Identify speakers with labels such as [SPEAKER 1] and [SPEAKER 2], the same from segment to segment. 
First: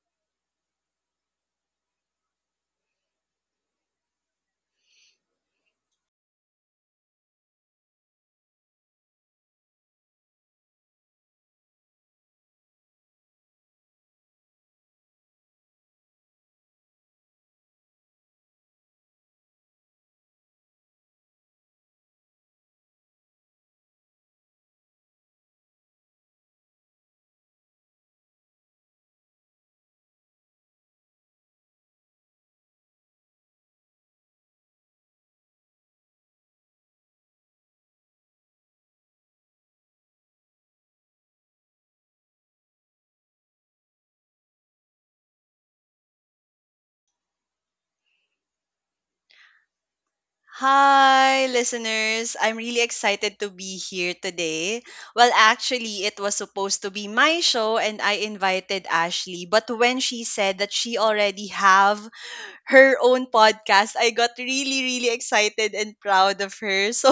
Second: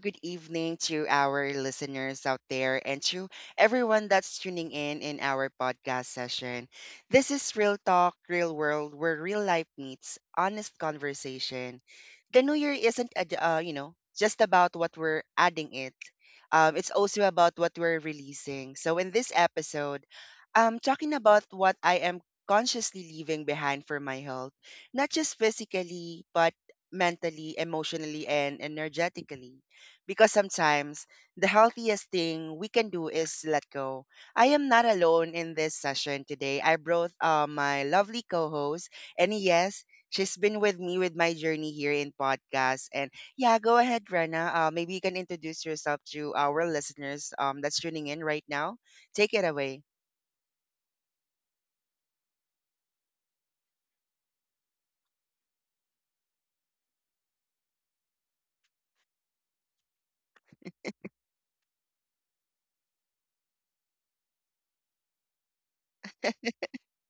[SPEAKER 1] Good evening to our listeners out there and to everyone that's tuning in our podcast session. This is Real Talk, Real World, where real life meets honest conversation. The new year isn't, just about what we're adding it. It's also about what we're releasing. So in this episode, I'm talking about what I am consciously leaving behind for my health, not just physically, but mentally, emotionally, and energetically. Because sometimes the healthiest thing we can do is let go. I am not alone in this session today. I brought my lovely co host, and yes, she's been with me with my journey here in podcast. And yeah, go ahead, Rena. Maybe you can introduce yourself to our listeners that's tuning in right now. Take it away.
[SPEAKER 2] Hi, listeners. I'm really excited to be here today. Well, actually, it was supposed to be my show and I invited Ashley, but when she said that she already have her own podcast, I got really, really excited and proud of her. So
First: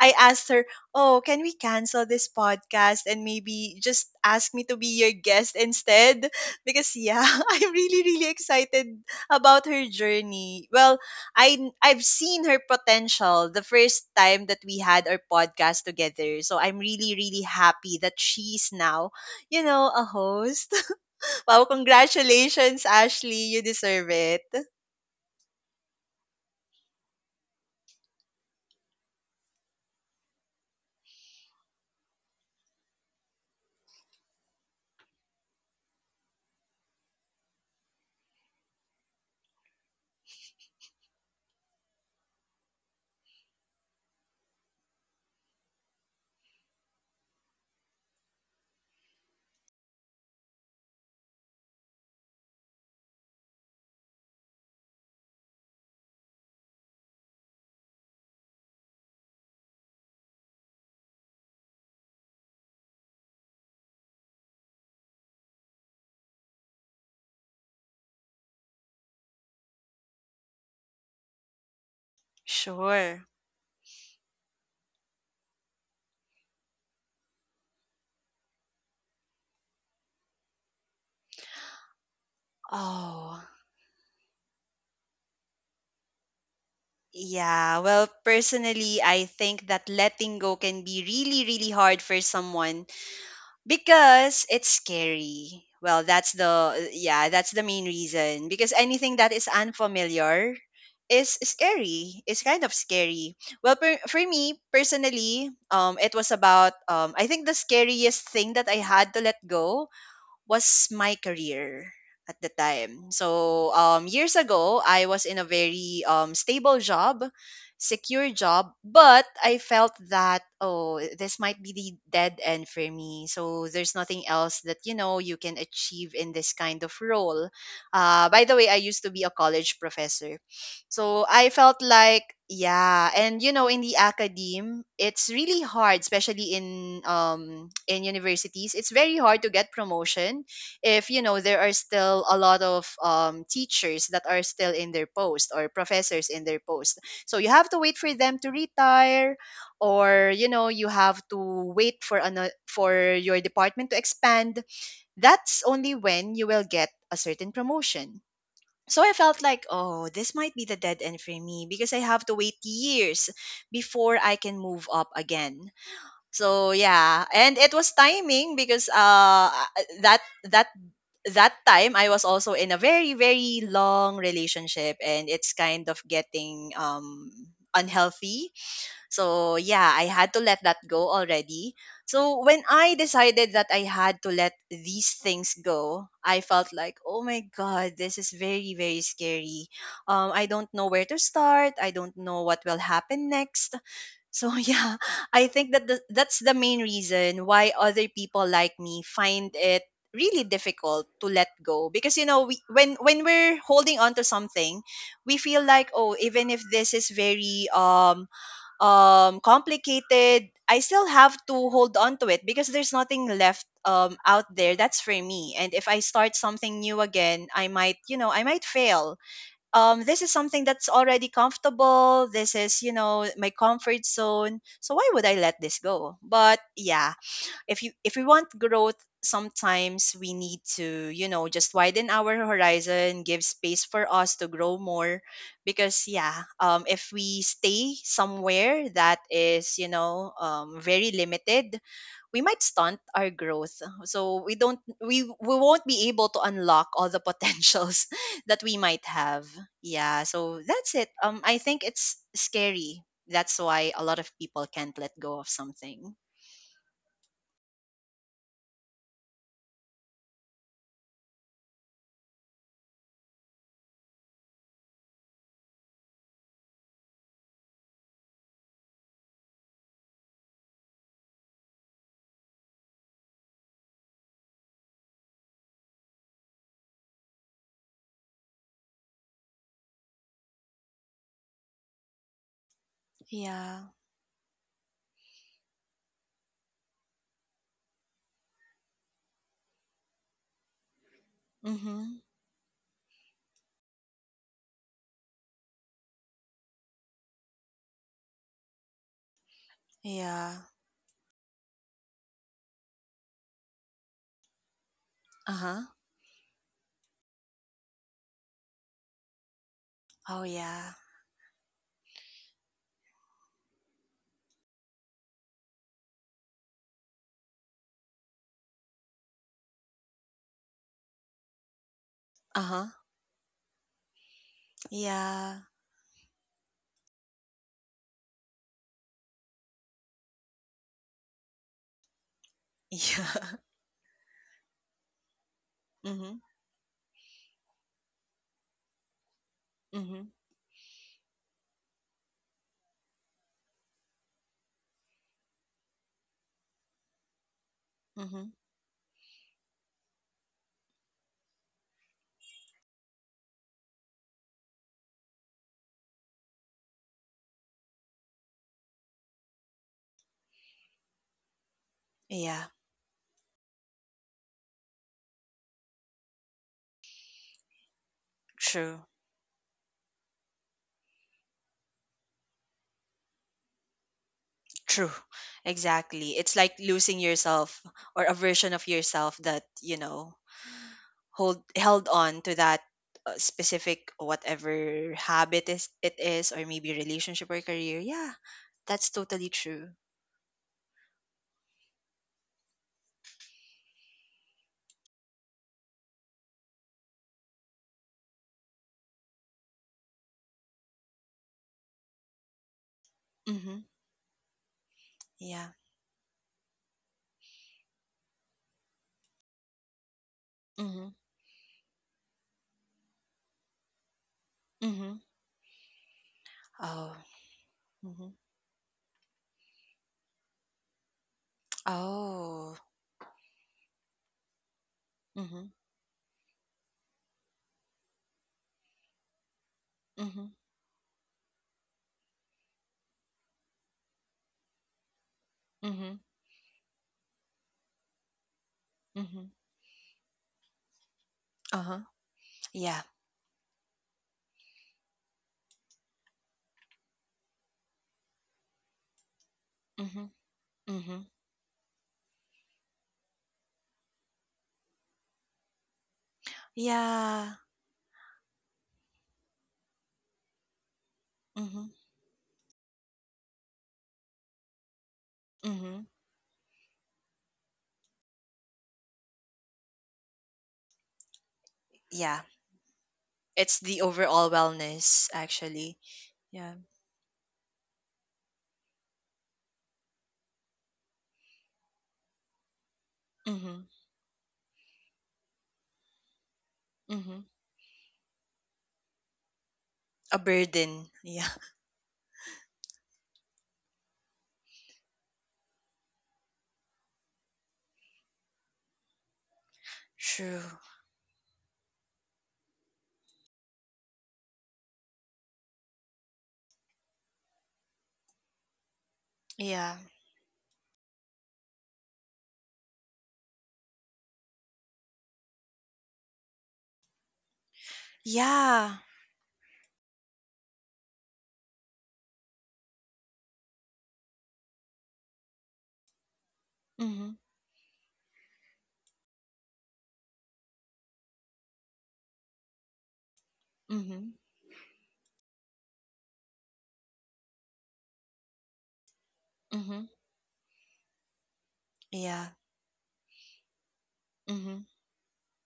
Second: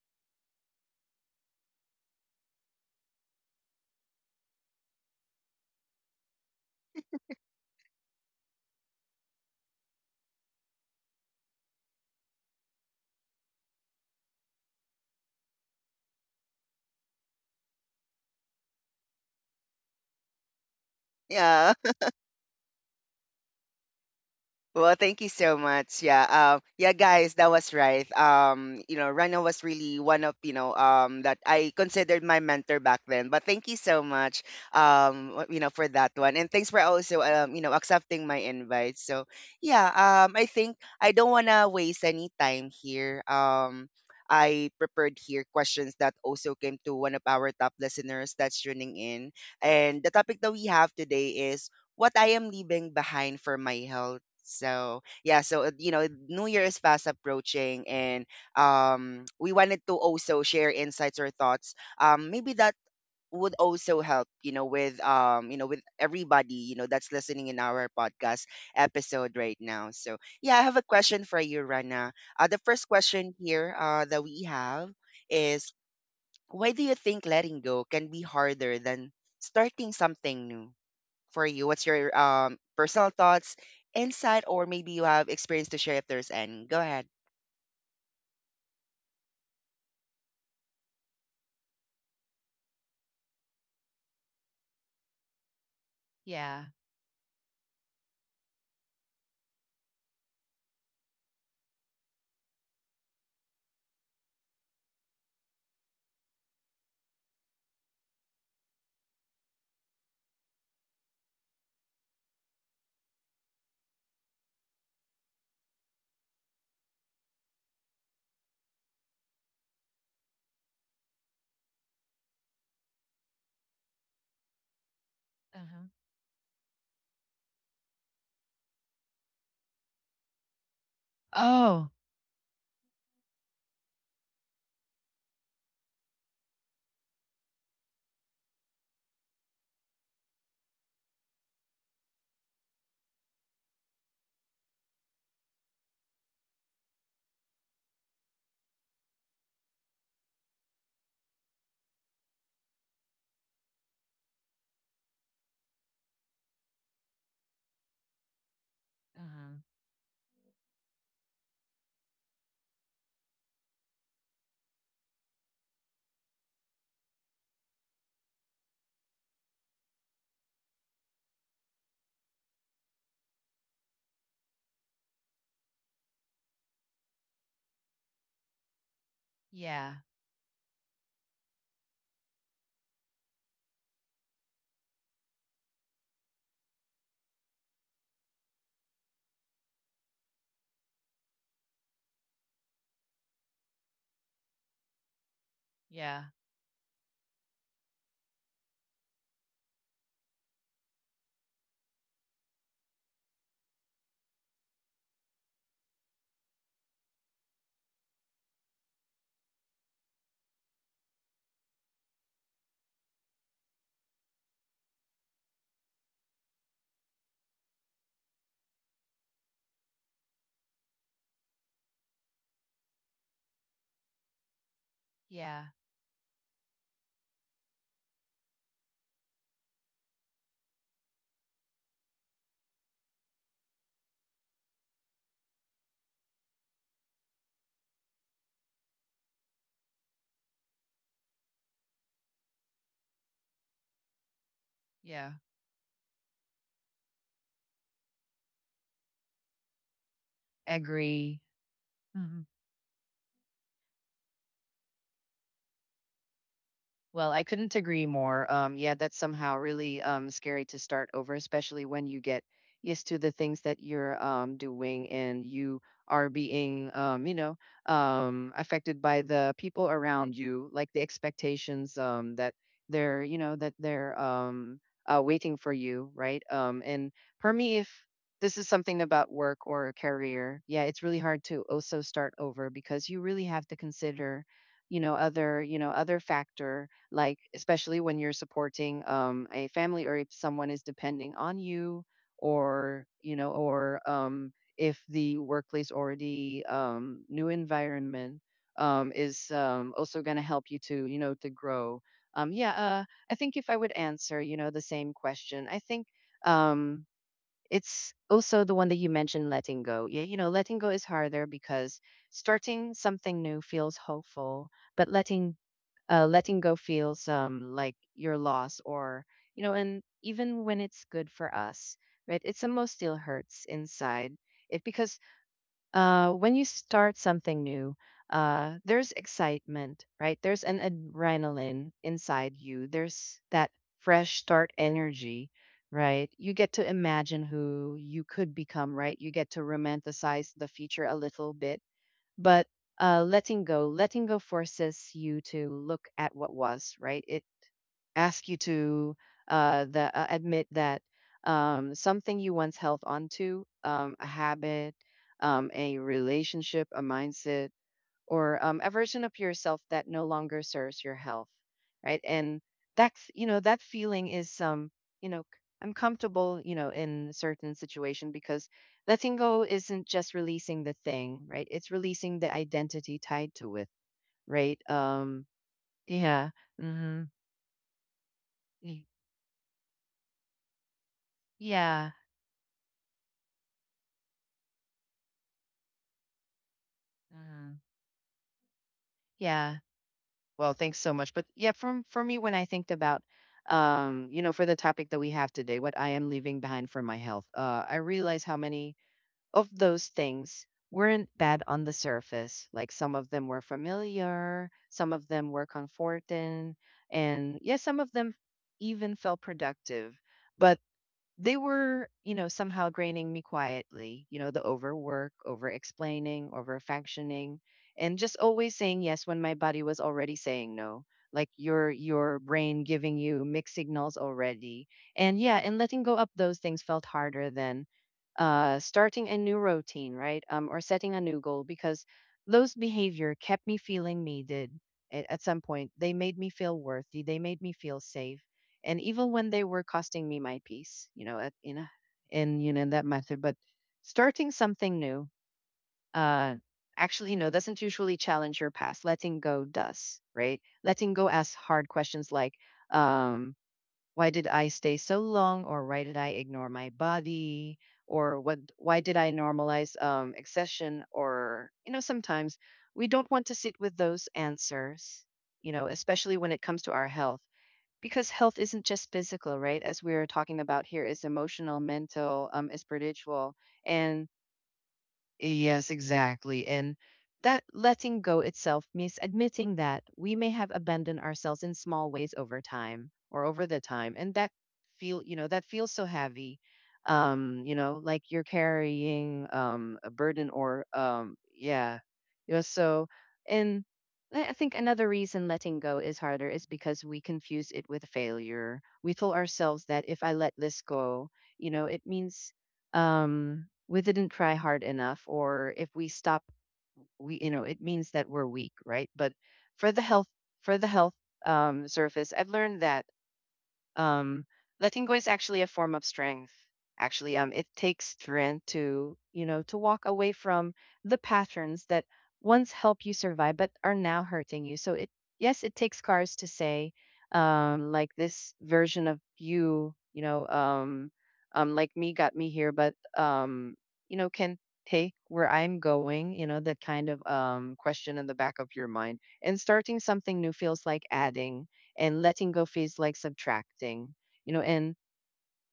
[SPEAKER 2] I asked her, "Oh, can we cancel this podcast and maybe just ask me to be your guest instead?" Because, yeah, I'm really, really excited about her journey. Well, I've seen her potential the first time that we had our podcast together. So I'm really, really happy that she's now a host. Wow,
[SPEAKER 1] Yeah.
[SPEAKER 2] congratulations, Ashley. You deserve it.
[SPEAKER 1] Well, thank you so much. Yeah. Yeah, guys, that was right. Rana was really one of, that I considered my mentor back then. But thank you so much, for that one. And thanks for also, accepting my invite. So, yeah, I think I don't want to waste any time here. I prepared here questions that also came to one of our top listeners that's tuning in. And the topic that we have today is what I am leaving behind for my health. So yeah, so New Year is fast approaching, and we wanted to also share insights or thoughts. Maybe that would also help, you know, with with everybody, you know, that's listening in our podcast episode right now. So yeah, I have a question for you, Rana. The first
[SPEAKER 2] Sure.
[SPEAKER 1] question here that we have is, why do you think letting go can be harder than starting something new? For you? What's your personal
[SPEAKER 2] Oh,
[SPEAKER 1] thoughts, insight, or maybe you have experience to share if there's any? Go ahead.
[SPEAKER 2] yeah. Well, personally, I think that letting go can be really, really hard for someone because it's scary. Well, that's
[SPEAKER 1] Yeah.
[SPEAKER 2] the yeah, that's the main reason because anything that is unfamiliar is scary. It's kind of scary. Well, for me personally, it was about I think the scariest thing that I had to let go was my career at the time. So years ago, I was in a very stable job, secure job, but I felt that, oh, this might be the dead end for me. So there's nothing else that you can
[SPEAKER 1] Uh-huh.
[SPEAKER 2] achieve in this kind of role. By the way, I used to be a college professor, so I felt
[SPEAKER 1] Oh.
[SPEAKER 2] like, yeah, and in the academe, it's really hard, especially in in universities. It's very hard to get promotion if there are still a lot of teachers that are still in their post or professors in their post. So you have to wait for them to retire, or you have to wait for your department to expand. That's only when you will get a certain promotion. So I felt
[SPEAKER 1] Uh-huh.
[SPEAKER 2] like, oh, this might be the dead end for me because I have to wait years before I can move up again. So yeah, and it was timing because that that that time I was also in a very, very long relationship, and it's kind of getting unhealthy. So
[SPEAKER 1] Yeah.
[SPEAKER 2] yeah, I had to let that go already. So when I decided that I had to let these things go, I felt like, oh my god, this is very, very scary. I don't know where to start. I don't know what will happen next. So yeah, I think
[SPEAKER 1] Yeah.
[SPEAKER 2] that's the main reason why other people like me find it really difficult to let go because when we're holding on to something, we feel like, oh, even if this is very complicated, I still have to hold on to it because there's nothing left out there. That's for me. And if I start something new again, I might fail. This is something that's already comfortable. This is my comfort zone. So why would I let
[SPEAKER 1] Yeah.
[SPEAKER 2] this go? But yeah, if we want growth, sometimes we need to just widen our horizon, give space for us to grow more because yeah, if we stay somewhere that is very limited, we might stunt our growth, so we don't
[SPEAKER 1] Yeah.
[SPEAKER 2] we won't be able to unlock all the potentials that we might have. Yeah, so that's it.
[SPEAKER 1] Agree.
[SPEAKER 2] I think it's scary. That's why a lot of people can't let go of something.
[SPEAKER 1] Well, I couldn't agree more. Yeah, that's somehow really scary to start over, especially when you get used to the things that you're doing and you are being, affected by the people around you, like the expectations that they're, you know, that they're waiting for you, right? And for me, if this is something about work or a career, yeah, it's really hard to also start over because you really have to
[SPEAKER 2] Yeah.
[SPEAKER 1] consider, you know, other, you know, other factor, like especially when you're supporting a family or if someone is depending on you
[SPEAKER 2] Mhm.
[SPEAKER 1] or you know, or if the workplace already new environment is also going to
[SPEAKER 2] Yeah.
[SPEAKER 1] help you to, you know, to grow, yeah. I think if I would answer, you know, the same question, I
[SPEAKER 2] Uh-huh.
[SPEAKER 1] think, um, it's also the one that you mentioned, letting go. Yeah, you
[SPEAKER 2] Oh,
[SPEAKER 1] know, letting go
[SPEAKER 2] yeah.
[SPEAKER 1] is harder because starting something new feels hopeful, but letting go feels like your loss, or you know, and even when it's good for us, right, it somehow
[SPEAKER 2] Uh-huh.
[SPEAKER 1] still hurts inside it, because
[SPEAKER 2] Yeah.
[SPEAKER 1] when you start something new, there's excitement, right, there's an adrenaline inside you, there's
[SPEAKER 2] Yeah.
[SPEAKER 1] that fresh start energy, right,
[SPEAKER 2] Mhm.
[SPEAKER 1] you get to imagine who you could become, right, you get to
[SPEAKER 2] Mhm.
[SPEAKER 1] romanticize the future a little bit. But letting go forces you to look at what was, right, it asks
[SPEAKER 2] Mhm.
[SPEAKER 1] you to admit that something you once held onto, a habit, a relationship, a mindset, or a version of yourself that no longer serves your health, right. And
[SPEAKER 2] Yeah.
[SPEAKER 1] that's, you know, that feeling is you know I 'm comfortable, you know, in a certain situation because
[SPEAKER 2] True.
[SPEAKER 1] letting go isn't just releasing the thing, right, it's releasing the identity tied to it, right.
[SPEAKER 2] True. Exactly.
[SPEAKER 1] Yeah.
[SPEAKER 2] It's like
[SPEAKER 1] Hmm.
[SPEAKER 2] losing yourself or a version of yourself that hold
[SPEAKER 1] Yeah.
[SPEAKER 2] held on to that specific, whatever habit is it is, or maybe relationship or
[SPEAKER 1] Mhm.
[SPEAKER 2] career. Yeah. That's totally
[SPEAKER 1] Yeah.
[SPEAKER 2] true.
[SPEAKER 1] Well, thanks so much. But yeah, from for me, when I think about, for the topic that we have today, what I am leaving behind for my health, I realize how many of those things weren't bad on the surface. Like some of them were
[SPEAKER 2] Mhm.
[SPEAKER 1] familiar, some of them were
[SPEAKER 2] Yeah.
[SPEAKER 1] comforting, and yes, some of them even felt productive. But
[SPEAKER 2] Mhm.
[SPEAKER 1] they were, you know, somehow draining me quietly. You know, the
[SPEAKER 2] Mhm.
[SPEAKER 1] overwork, over explaining, over
[SPEAKER 2] Oh.
[SPEAKER 1] functioning, and just
[SPEAKER 2] Mhm.
[SPEAKER 1] always saying yes when my body was already saying no. Like your
[SPEAKER 2] Oh.
[SPEAKER 1] brain giving you mixed signals already. And yeah, and
[SPEAKER 2] Mhm.
[SPEAKER 1] letting go of those things felt harder than starting a new routine, right?
[SPEAKER 2] Mhm.
[SPEAKER 1] Or setting a new goal, because those behavior kept me feeling needed at some point. They
[SPEAKER 2] Mhm.
[SPEAKER 1] made me feel worthy. They made me feel safe, and even when
[SPEAKER 2] Mhm.
[SPEAKER 1] they were costing me my peace, you know, at, in a-
[SPEAKER 2] Uh-huh.
[SPEAKER 1] in, you know, in that
[SPEAKER 2] Yeah.
[SPEAKER 1] method. But starting something new, uh actually no doesn't usually challenge your past, letting go does,
[SPEAKER 2] Mhm.
[SPEAKER 1] right. Letting go
[SPEAKER 2] Mhm.
[SPEAKER 1] asks hard questions like, um why did I stay so long, or why did I ignore my
[SPEAKER 2] Yeah.
[SPEAKER 1] body, or what why did I normalize accession. Or, you
[SPEAKER 2] Mhm.
[SPEAKER 1] know, sometimes we don't want to sit with those answers, you know,
[SPEAKER 2] Mhm.
[SPEAKER 1] especially when it comes to our health, because health isn't just physical, right? As we're talking about here, it's emotional,
[SPEAKER 2] Yeah.
[SPEAKER 1] mental, it's spiritual,
[SPEAKER 2] It's the
[SPEAKER 1] and
[SPEAKER 2] overall wellness,
[SPEAKER 1] yes,
[SPEAKER 2] actually.
[SPEAKER 1] exactly.
[SPEAKER 2] Yeah.
[SPEAKER 1] And that letting go itself means admitting that we may have abandoned ourselves in small ways over time, or over the
[SPEAKER 2] Mhm.
[SPEAKER 1] time. And that feel, you know, that feels so heavy.
[SPEAKER 2] Mhm.
[SPEAKER 1] You know, like you're carrying a
[SPEAKER 2] A
[SPEAKER 1] burden, or
[SPEAKER 2] burden. Yeah.
[SPEAKER 1] yeah. You know, so and I think another reason letting go is harder is because we confuse it with failure. We told ourselves that if I let
[SPEAKER 2] True.
[SPEAKER 1] this go, you know, it means we didn't try hard enough, or if we stop, we, you know, it means that we're weak, right. But for the
[SPEAKER 2] Yeah.
[SPEAKER 1] health, for the health surface, I've learned that um, letting go is actually a form of strength. Actually, it takes strength
[SPEAKER 2] Yeah.
[SPEAKER 1] to, you know, to walk away from the patterns that once helped you survive but are now hurting you. So it, yes, it takes courage to say,
[SPEAKER 2] Mhm.
[SPEAKER 1] like this version of you, you know, like me got me here, but you know,
[SPEAKER 2] Mhm.
[SPEAKER 1] can take where I'm going, you know, that kind of question in the back of your mind. And starting
[SPEAKER 2] Mhm.
[SPEAKER 1] something new feels like adding, and letting
[SPEAKER 2] Yeah.
[SPEAKER 1] go feels like subtracting, you know,
[SPEAKER 2] Mhm.
[SPEAKER 1] and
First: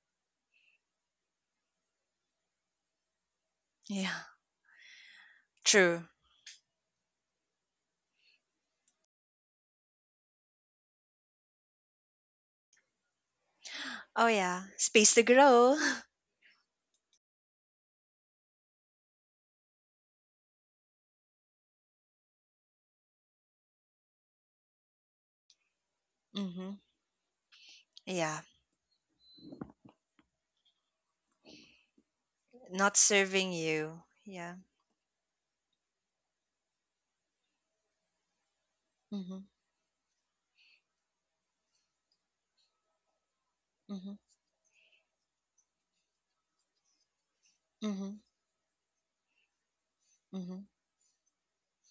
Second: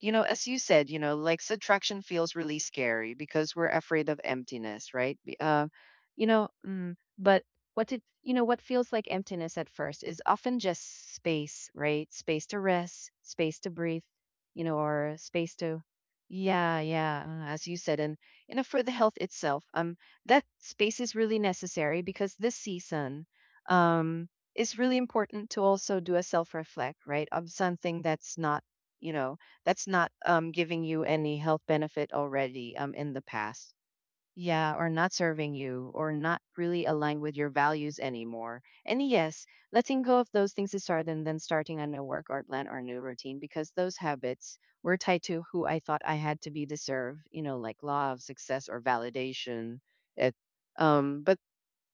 [SPEAKER 1] you know, as you said, you know, like subtraction feels really scary because we're afraid
[SPEAKER 2] Yeah.
[SPEAKER 1] of emptiness, right?
[SPEAKER 2] True.
[SPEAKER 1] But what it, you know, what feels like emptiness at first is often just space, right? Space to rest, space to breathe,
[SPEAKER 2] Oh,
[SPEAKER 1] you
[SPEAKER 2] yeah.
[SPEAKER 1] know, or
[SPEAKER 2] Space to
[SPEAKER 1] space
[SPEAKER 2] grow.
[SPEAKER 1] to, yeah, yeah, as you said, and you know, for the health itself, that space is really necessary because this season, um, is really important to also do a self
[SPEAKER 2] Mhm.
[SPEAKER 1] reflect, right, of something that's
[SPEAKER 2] Yeah.
[SPEAKER 1] not, you know, that's not giving you any health benefit already
[SPEAKER 2] Not
[SPEAKER 1] in the
[SPEAKER 2] serving
[SPEAKER 1] past.
[SPEAKER 2] you. Yeah.
[SPEAKER 1] Yeah, or not serving you, or not really aligned with your values anymore. And yes,
[SPEAKER 2] Mhm.
[SPEAKER 1] letting go of those things is hard, and then starting a new work or plan or new routine, because those
[SPEAKER 2] Mhm.
[SPEAKER 1] habits were tied to who I thought I had to be to serve, you know, like law
[SPEAKER 2] Mhm.
[SPEAKER 1] of success or validation. It,
[SPEAKER 2] Mhm.
[SPEAKER 1] but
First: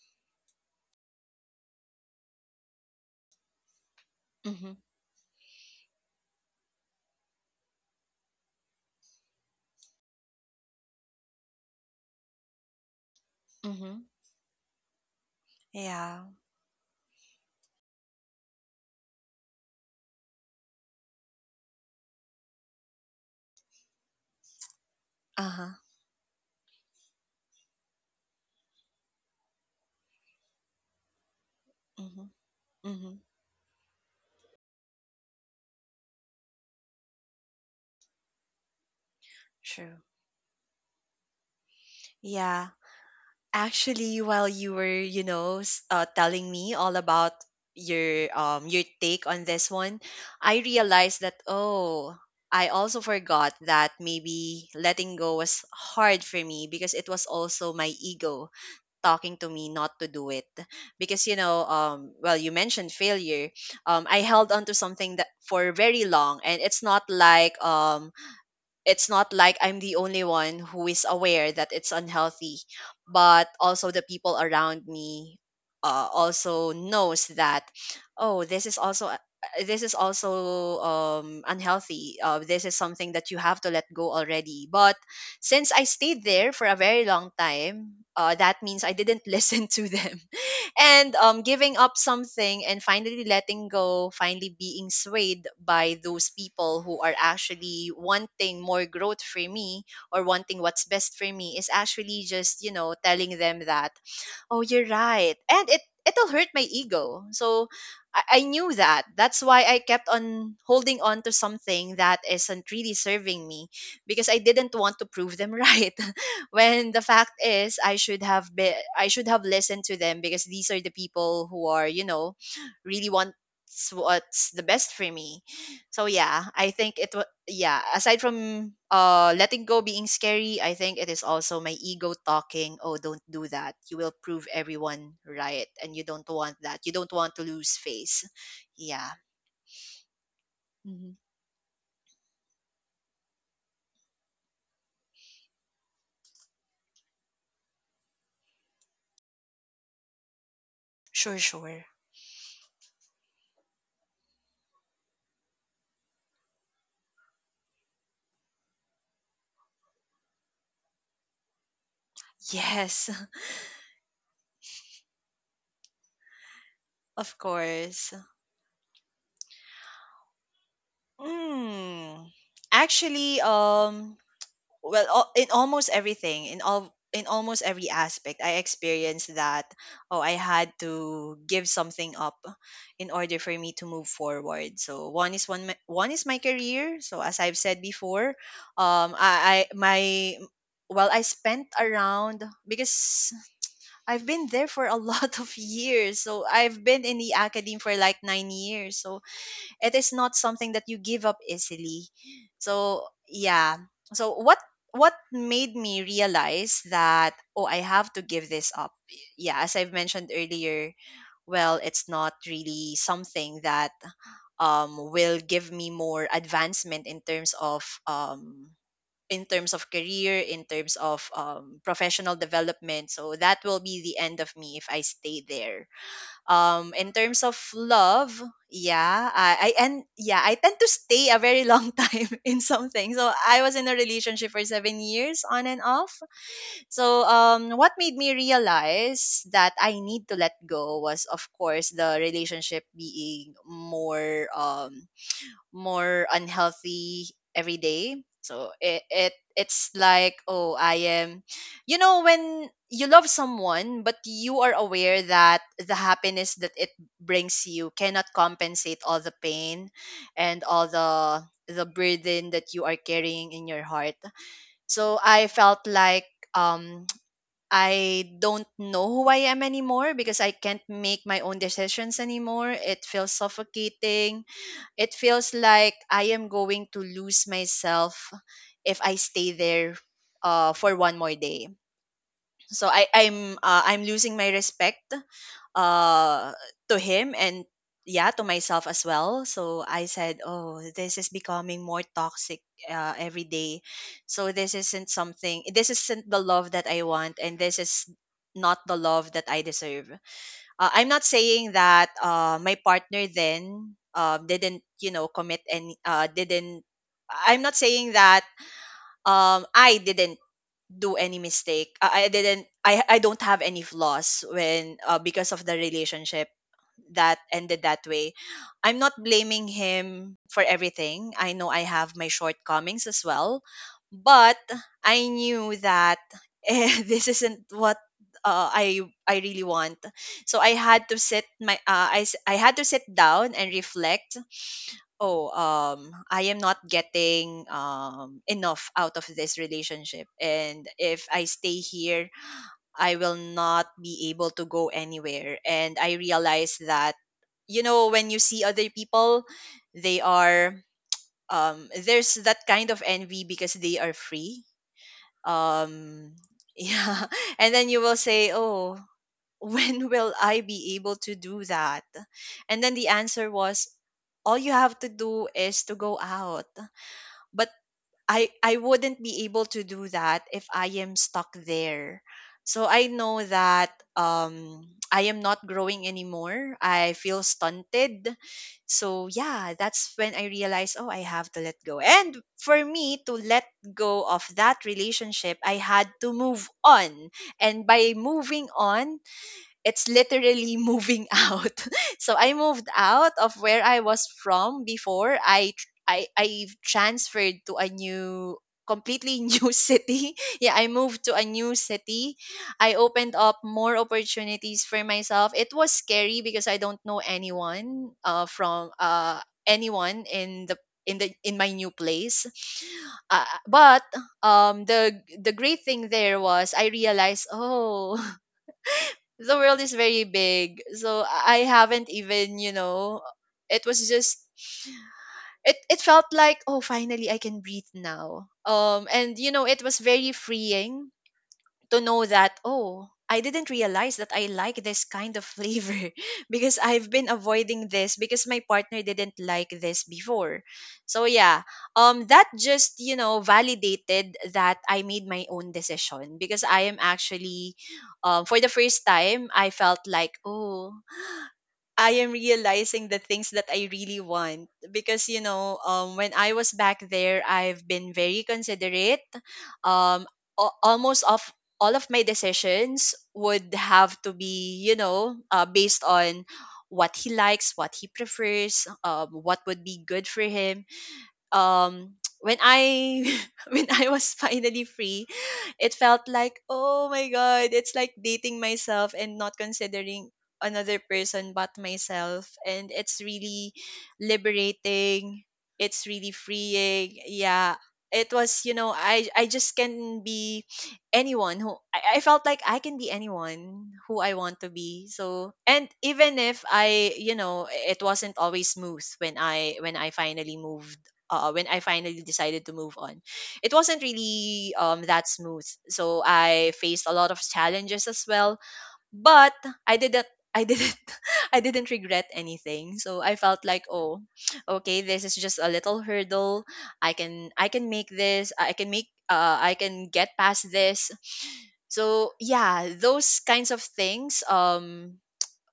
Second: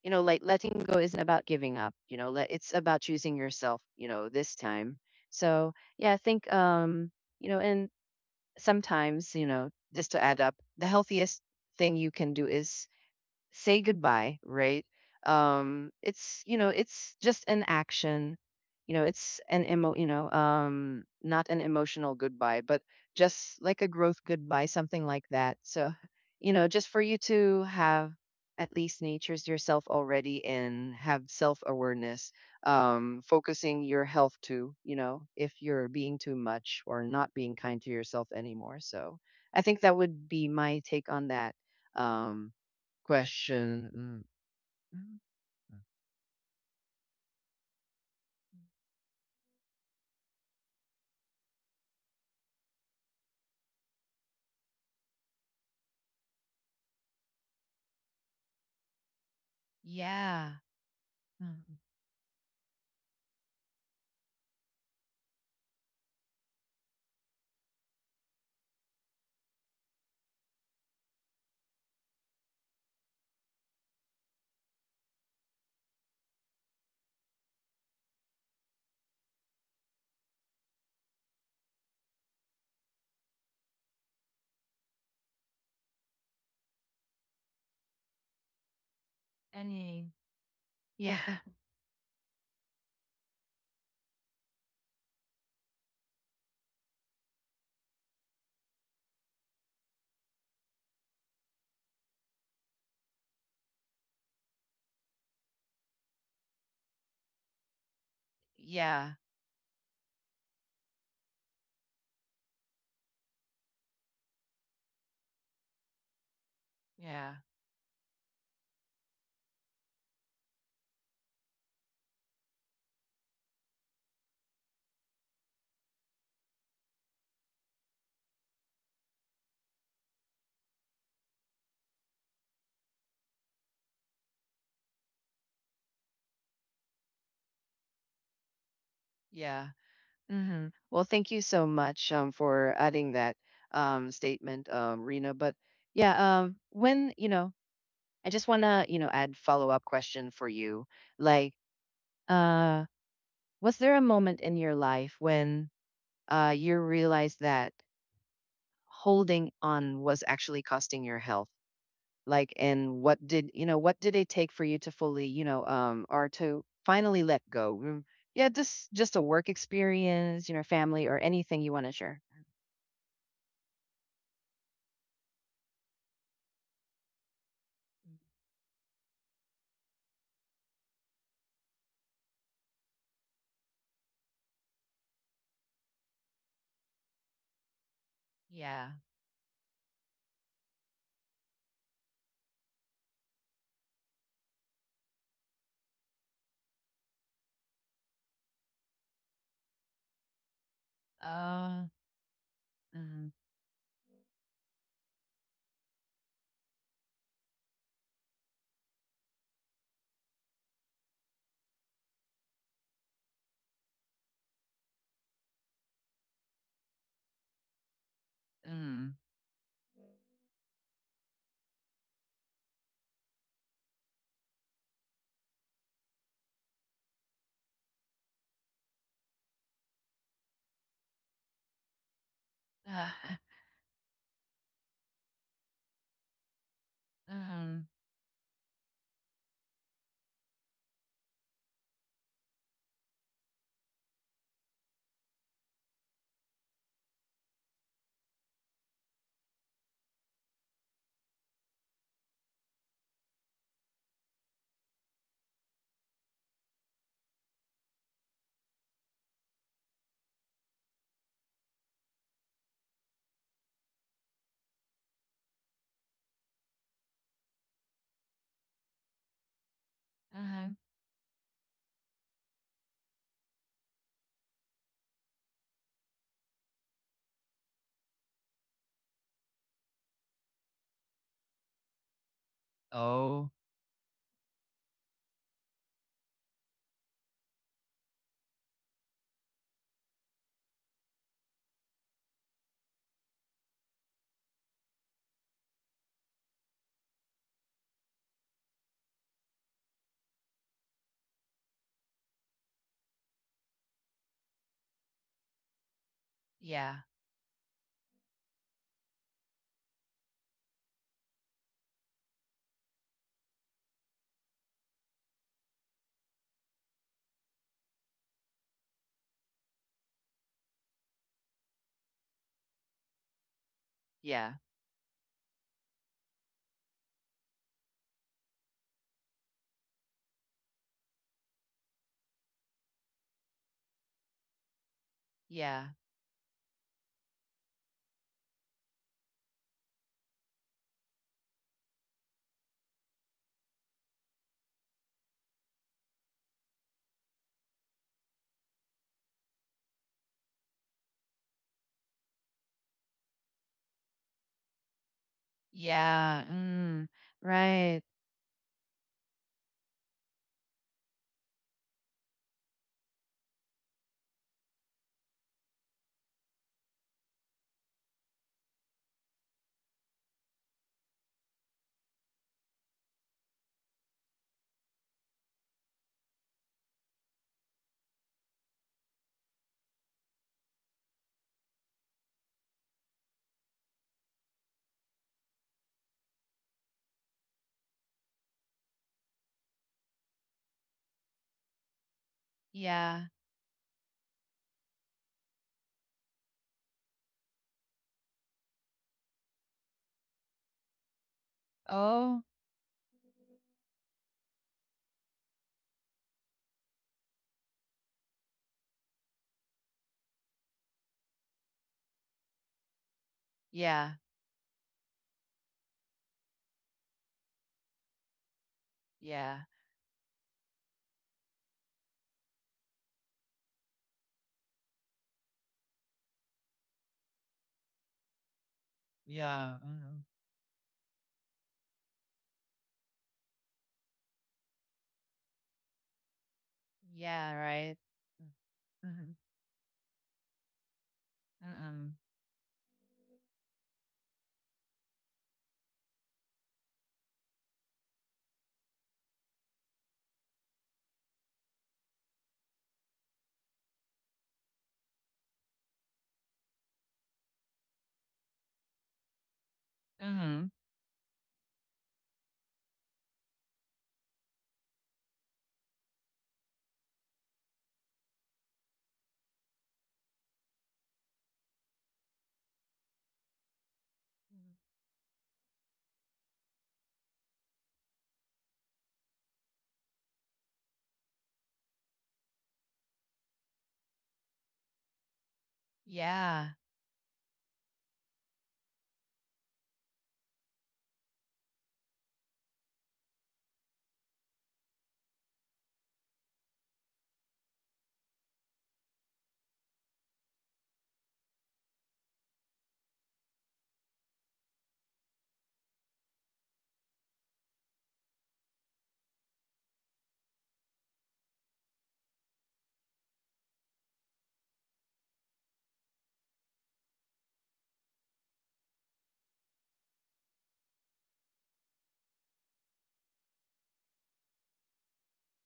[SPEAKER 1] you know, like letting go isn't about giving up. You know, let, it's about choosing yourself. You know, this
[SPEAKER 2] Mhm.
[SPEAKER 1] time. So yeah, I think, you know, and sometimes, you know, just to add up, the healthiest thing you can do is say
[SPEAKER 2] Mhm.
[SPEAKER 1] goodbye, right?
[SPEAKER 2] Yeah.
[SPEAKER 1] It's, you know, it's just an action, you know, it's an emo, you know, not an emotional goodbye, but just like a growth goodbye, something like that.
[SPEAKER 2] Uh-huh.
[SPEAKER 1] So, you know, just for you to have at least nature's yourself already and have self awareness,
[SPEAKER 2] Mhm. Mhm.
[SPEAKER 1] focusing your health too, you know, if you're being too much or not being kind to yourself anymore. So, I think that
[SPEAKER 2] True.
[SPEAKER 1] would be my take on that. Um,
[SPEAKER 2] Yeah.
[SPEAKER 1] Question.
[SPEAKER 2] Actually, while you
[SPEAKER 1] Mm.
[SPEAKER 2] were,
[SPEAKER 1] Mm.
[SPEAKER 2] telling me all about your take on this one, I realized that, oh, I also forgot that maybe letting go was hard for me because it was also my ego talking to me not to do it.
[SPEAKER 1] Yeah.
[SPEAKER 2] Because
[SPEAKER 1] Mm.
[SPEAKER 2] well, you mentioned failure. I held on to something that for very long, and it's not like I'm the only one who is aware that it's unhealthy, but also the people around me also knows that, oh, this is also unhealthy. This is something that you have to let go already. But since I stayed there for a very long time, that means I didn't listen to them, and giving up something and finally letting go, finally being swayed by those people who are actually wanting more growth for me or wanting what's best for me, is actually just telling them that, oh, you're right. And it'll hurt my ego. So I knew that.
[SPEAKER 1] Yeah.
[SPEAKER 2] That's why I kept on holding on to something that isn't really serving me because I didn't want to prove them right. When the fact
[SPEAKER 1] Yeah.
[SPEAKER 2] is, I should have listened to them because these are the people who are really wants what's the best for me. So yeah, I think it was yeah, aside from letting go being scary, I think it is also my ego talking, oh, don't do that. You will prove everyone right and you don't want that. You don't want to lose face. Yeah.
[SPEAKER 1] Yeah. Hmm. Well,
[SPEAKER 2] Mhm.
[SPEAKER 1] thank you so much for adding that statement, Rena. But yeah, when, you know, I just want to, you know, add follow up question for you.
[SPEAKER 2] Sure,
[SPEAKER 1] Like,
[SPEAKER 2] sure.
[SPEAKER 1] uh, was there a moment in your life when you realized that holding on was actually costing your health? Like and
[SPEAKER 2] Yes,
[SPEAKER 1] what did you know what did it take for you to fully you know or to finally
[SPEAKER 2] of
[SPEAKER 1] let go? Mm,
[SPEAKER 2] course.
[SPEAKER 1] yeah, just a work experience, you know, family, or anything you want to share.
[SPEAKER 2] Mm. Actually, well, in almost every aspect, I experienced that, oh, I had to give something up in order for me to move forward. So one is my career. So as I've said before,
[SPEAKER 1] Yeah.
[SPEAKER 2] I my well, I spent around because I've been there for a lot of years, so I've been in the academy for like 9 years, so it is not something that you give up
[SPEAKER 1] Oh.
[SPEAKER 2] easily. So
[SPEAKER 1] Mm.
[SPEAKER 2] yeah. So what made me realize that, oh, I have to give this up. Yeah, as I've mentioned earlier, well, it's not really something that will give me more advancement in terms of um,
[SPEAKER 1] Mm.
[SPEAKER 2] career in terms of professional development, so that will be the end of me if I stay there. In terms of love, yeah, I and yeah I tend to stay a very long time in
[SPEAKER 1] Uh,
[SPEAKER 2] something, so I was in a relationship for 7 years on and off. So
[SPEAKER 1] mm.
[SPEAKER 2] what made me realize that I need to let go was, of course, the relationship being more unhealthy every day. So it's like, oh, I am you know when you love someone but you are aware that the happiness that it brings you cannot compensate all the pain and all the burden that you are carrying in your heart. So I felt like um I don't know who I am anymore because I
[SPEAKER 1] Uh-huh.
[SPEAKER 2] can't make my own decisions anymore. It feels suffocating. It feels like I am going to lose myself if I stay there for one more day. So I,
[SPEAKER 1] Oh.
[SPEAKER 2] I'm uh, I'm losing my respect uh, to him, and yeah, to myself as well. So I said, oh, this is becoming more toxic every day. So this isn't something. This isn't the love that I want, and this is not the love that I deserve. I'm not saying that my partner then didn't, commit any, didn't,
[SPEAKER 1] Yeah.
[SPEAKER 2] I'm not saying that I didn't do any mistake. I didn't, I don't have any flaws because of the relationship that ended that way. I'm not blaming him for everything. I know I have my shortcomings as well, but
[SPEAKER 1] Yeah.
[SPEAKER 2] I knew that this isn't what uh, I I really want. So I had to sit down and reflect. Oh,
[SPEAKER 1] Yeah.
[SPEAKER 2] I am not getting enough out of this relationship, and if I stay here I will not be able to go anywhere. And I realized that when you see other people, they are, there's that kind of envy because they are free. Um,
[SPEAKER 1] Yeah. Mm.
[SPEAKER 2] yeah. And then you
[SPEAKER 1] Right.
[SPEAKER 2] will say, oh, when will I be able to do that? And then the answer was, all you have to do is to go out. But I wouldn't be able to do that if I am stuck there. So I know that I am not growing anymore. I feel stunted. So yeah, that's when I realized, oh, I have to let go. And for me to let go of that relationship, I had to move on. And by moving on, it's literally moving out. So I moved out
[SPEAKER 1] Yeah.
[SPEAKER 2] of where I was from before. I tr- I transferred to a new completely new city. Yeah, I moved to a new
[SPEAKER 1] Oh.
[SPEAKER 2] city. I opened up more opportunities for myself. It was scary because I don't know anyone from anyone in the in my new place. But
[SPEAKER 1] Yeah.
[SPEAKER 2] The great thing there was I realized, oh, the
[SPEAKER 1] Yeah.
[SPEAKER 2] world is very big, so I haven't even, it was just, it felt like, oh, finally I can breathe now. And you know, it
[SPEAKER 1] Yeah.
[SPEAKER 2] was
[SPEAKER 1] Mm.
[SPEAKER 2] very freeing to know that, oh, I didn't realize that I like this kind of flavor because I've been
[SPEAKER 1] Yeah.
[SPEAKER 2] avoiding
[SPEAKER 1] Right.
[SPEAKER 2] this because my partner didn't
[SPEAKER 1] Mm.
[SPEAKER 2] like this before. So yeah,
[SPEAKER 1] Mm. Mm.
[SPEAKER 2] that just, you know, validated that I made my own decision because I am actually, for the first time, I felt like, oh, I am realizing the things that I really want, because, you know, when I was back there, I've been very considerate. um
[SPEAKER 1] Mm. Mhm.
[SPEAKER 2] almost of all of my decisions would have to be, you know, based on what he likes, what he prefers, what would be good for him. um when I, when I was finally free, it felt like, oh my god, it's like dating myself and not considering another person but myself, and it's really liberating. It's really
[SPEAKER 1] Yeah.
[SPEAKER 2] freeing. Yeah. It was, you know, I just can be anyone who I felt like I can be anyone who I want to be. So, and even if I, you know, it wasn't always smooth when I, when I finally moved, when I finally decided to move on, it wasn't really that smooth. So I faced a lot of challenges as well, but I didn't. I didn't. I didn't regret anything. So I felt like, oh, okay, this is just a little hurdle. I can. I can make this. I can make. I can get past this. So yeah, those kinds of things. Um,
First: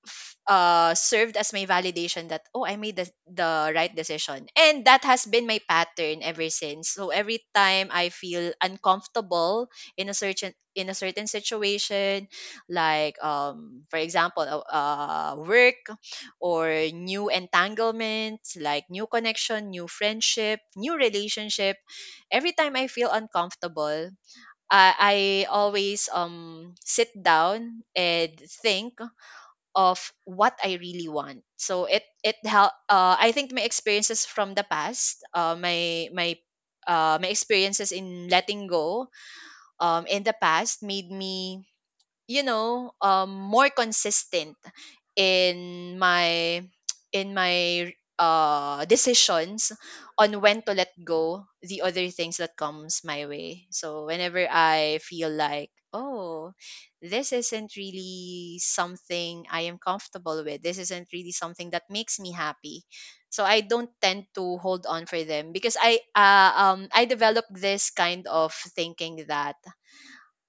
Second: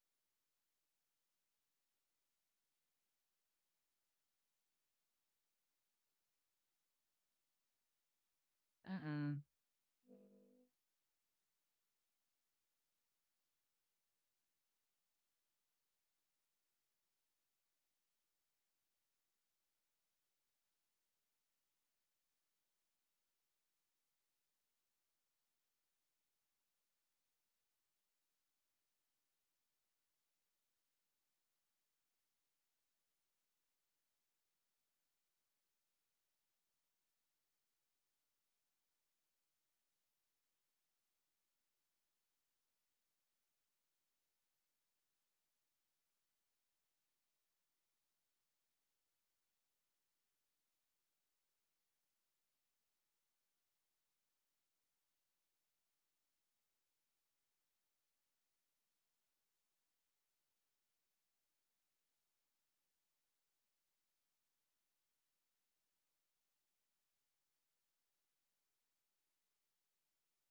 [SPEAKER 2] f- uh, Served as my validation that, oh, I made the right decision, and that has been my pattern ever since. So every time I feel
[SPEAKER 1] Mm-mm.
[SPEAKER 2] uncomfortable in a certain, situation, like for example, work, or new entanglements, like new connection, new friendship, new relationship, every time I feel uncomfortable, I I always sit down and think of what I really want. So it help. I think my experiences from the past, my experiences in letting go in the past made me, you know, more consistent in my, in my decisions on when to let go the other things that comes my way. So whenever I feel like, oh, this isn't really something I am comfortable with, this isn't really something that makes me happy, so I don't tend to hold on for them, because I, I developed this kind of thinking that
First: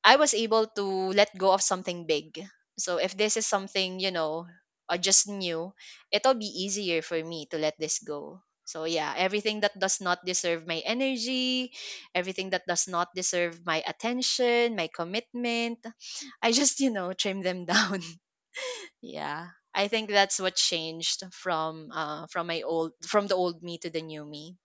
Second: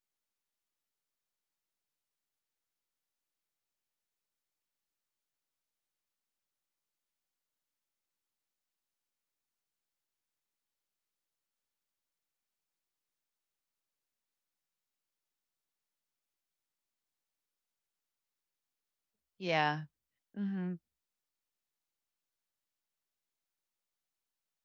[SPEAKER 2] I was able to let go of something big. So if this is something, you know, I just knew, it'll be easier for me to let this go. So yeah, everything that does not deserve my energy, everything that does not deserve my attention, my commitment, I just, you know, trim them down. yeah.
[SPEAKER 1] Yeah.
[SPEAKER 2] I think that's what
[SPEAKER 1] Mhm.
[SPEAKER 2] changed from, from my old from the old me to the new me.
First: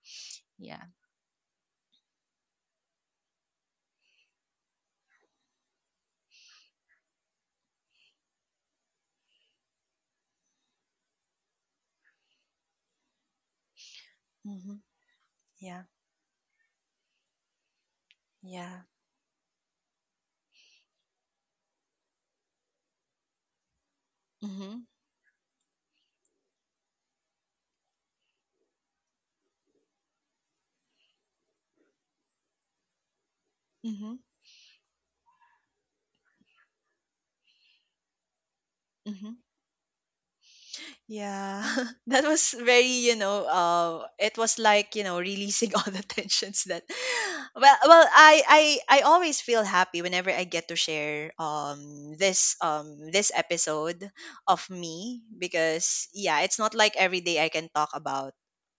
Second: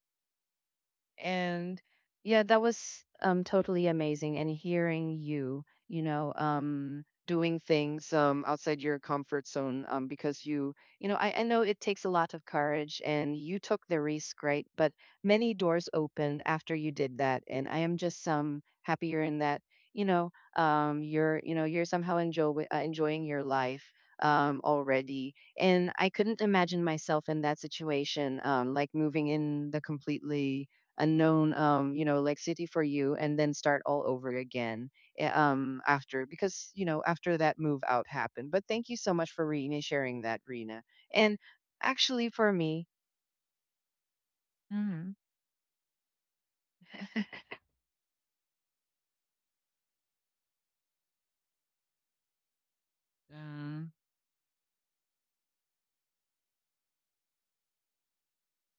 [SPEAKER 2] Yeah.
[SPEAKER 1] And yeah, that was totally amazing, and hearing you, you know, doing things outside your comfort zone, because you know, I know it takes a lot of courage, and you took the risk, right?
[SPEAKER 2] Mhm.
[SPEAKER 1] But many
[SPEAKER 2] Yeah.
[SPEAKER 1] doors opened after you did that, and I am just
[SPEAKER 2] Yeah.
[SPEAKER 1] happier in that, you know, you're somehow enjoying your life
[SPEAKER 2] Mhm.
[SPEAKER 1] already, and I couldn't imagine myself in that situation, like moving in the completely unknown, you know, like city for you, and then start all
[SPEAKER 2] Mhm.
[SPEAKER 1] over again, after, because you know, after that move out happened. But thank you so much
[SPEAKER 2] Mhm.
[SPEAKER 1] for Rena sharing that, Rina. And
[SPEAKER 2] Yeah, that
[SPEAKER 1] actually for
[SPEAKER 2] was
[SPEAKER 1] me,
[SPEAKER 2] very, you know, it was like, you
[SPEAKER 1] hmm
[SPEAKER 2] know, releasing all the tensions that, well, I always feel happy whenever I get to share this this
[SPEAKER 1] mm,
[SPEAKER 2] episode of me, because yeah, it's not like every day I can talk about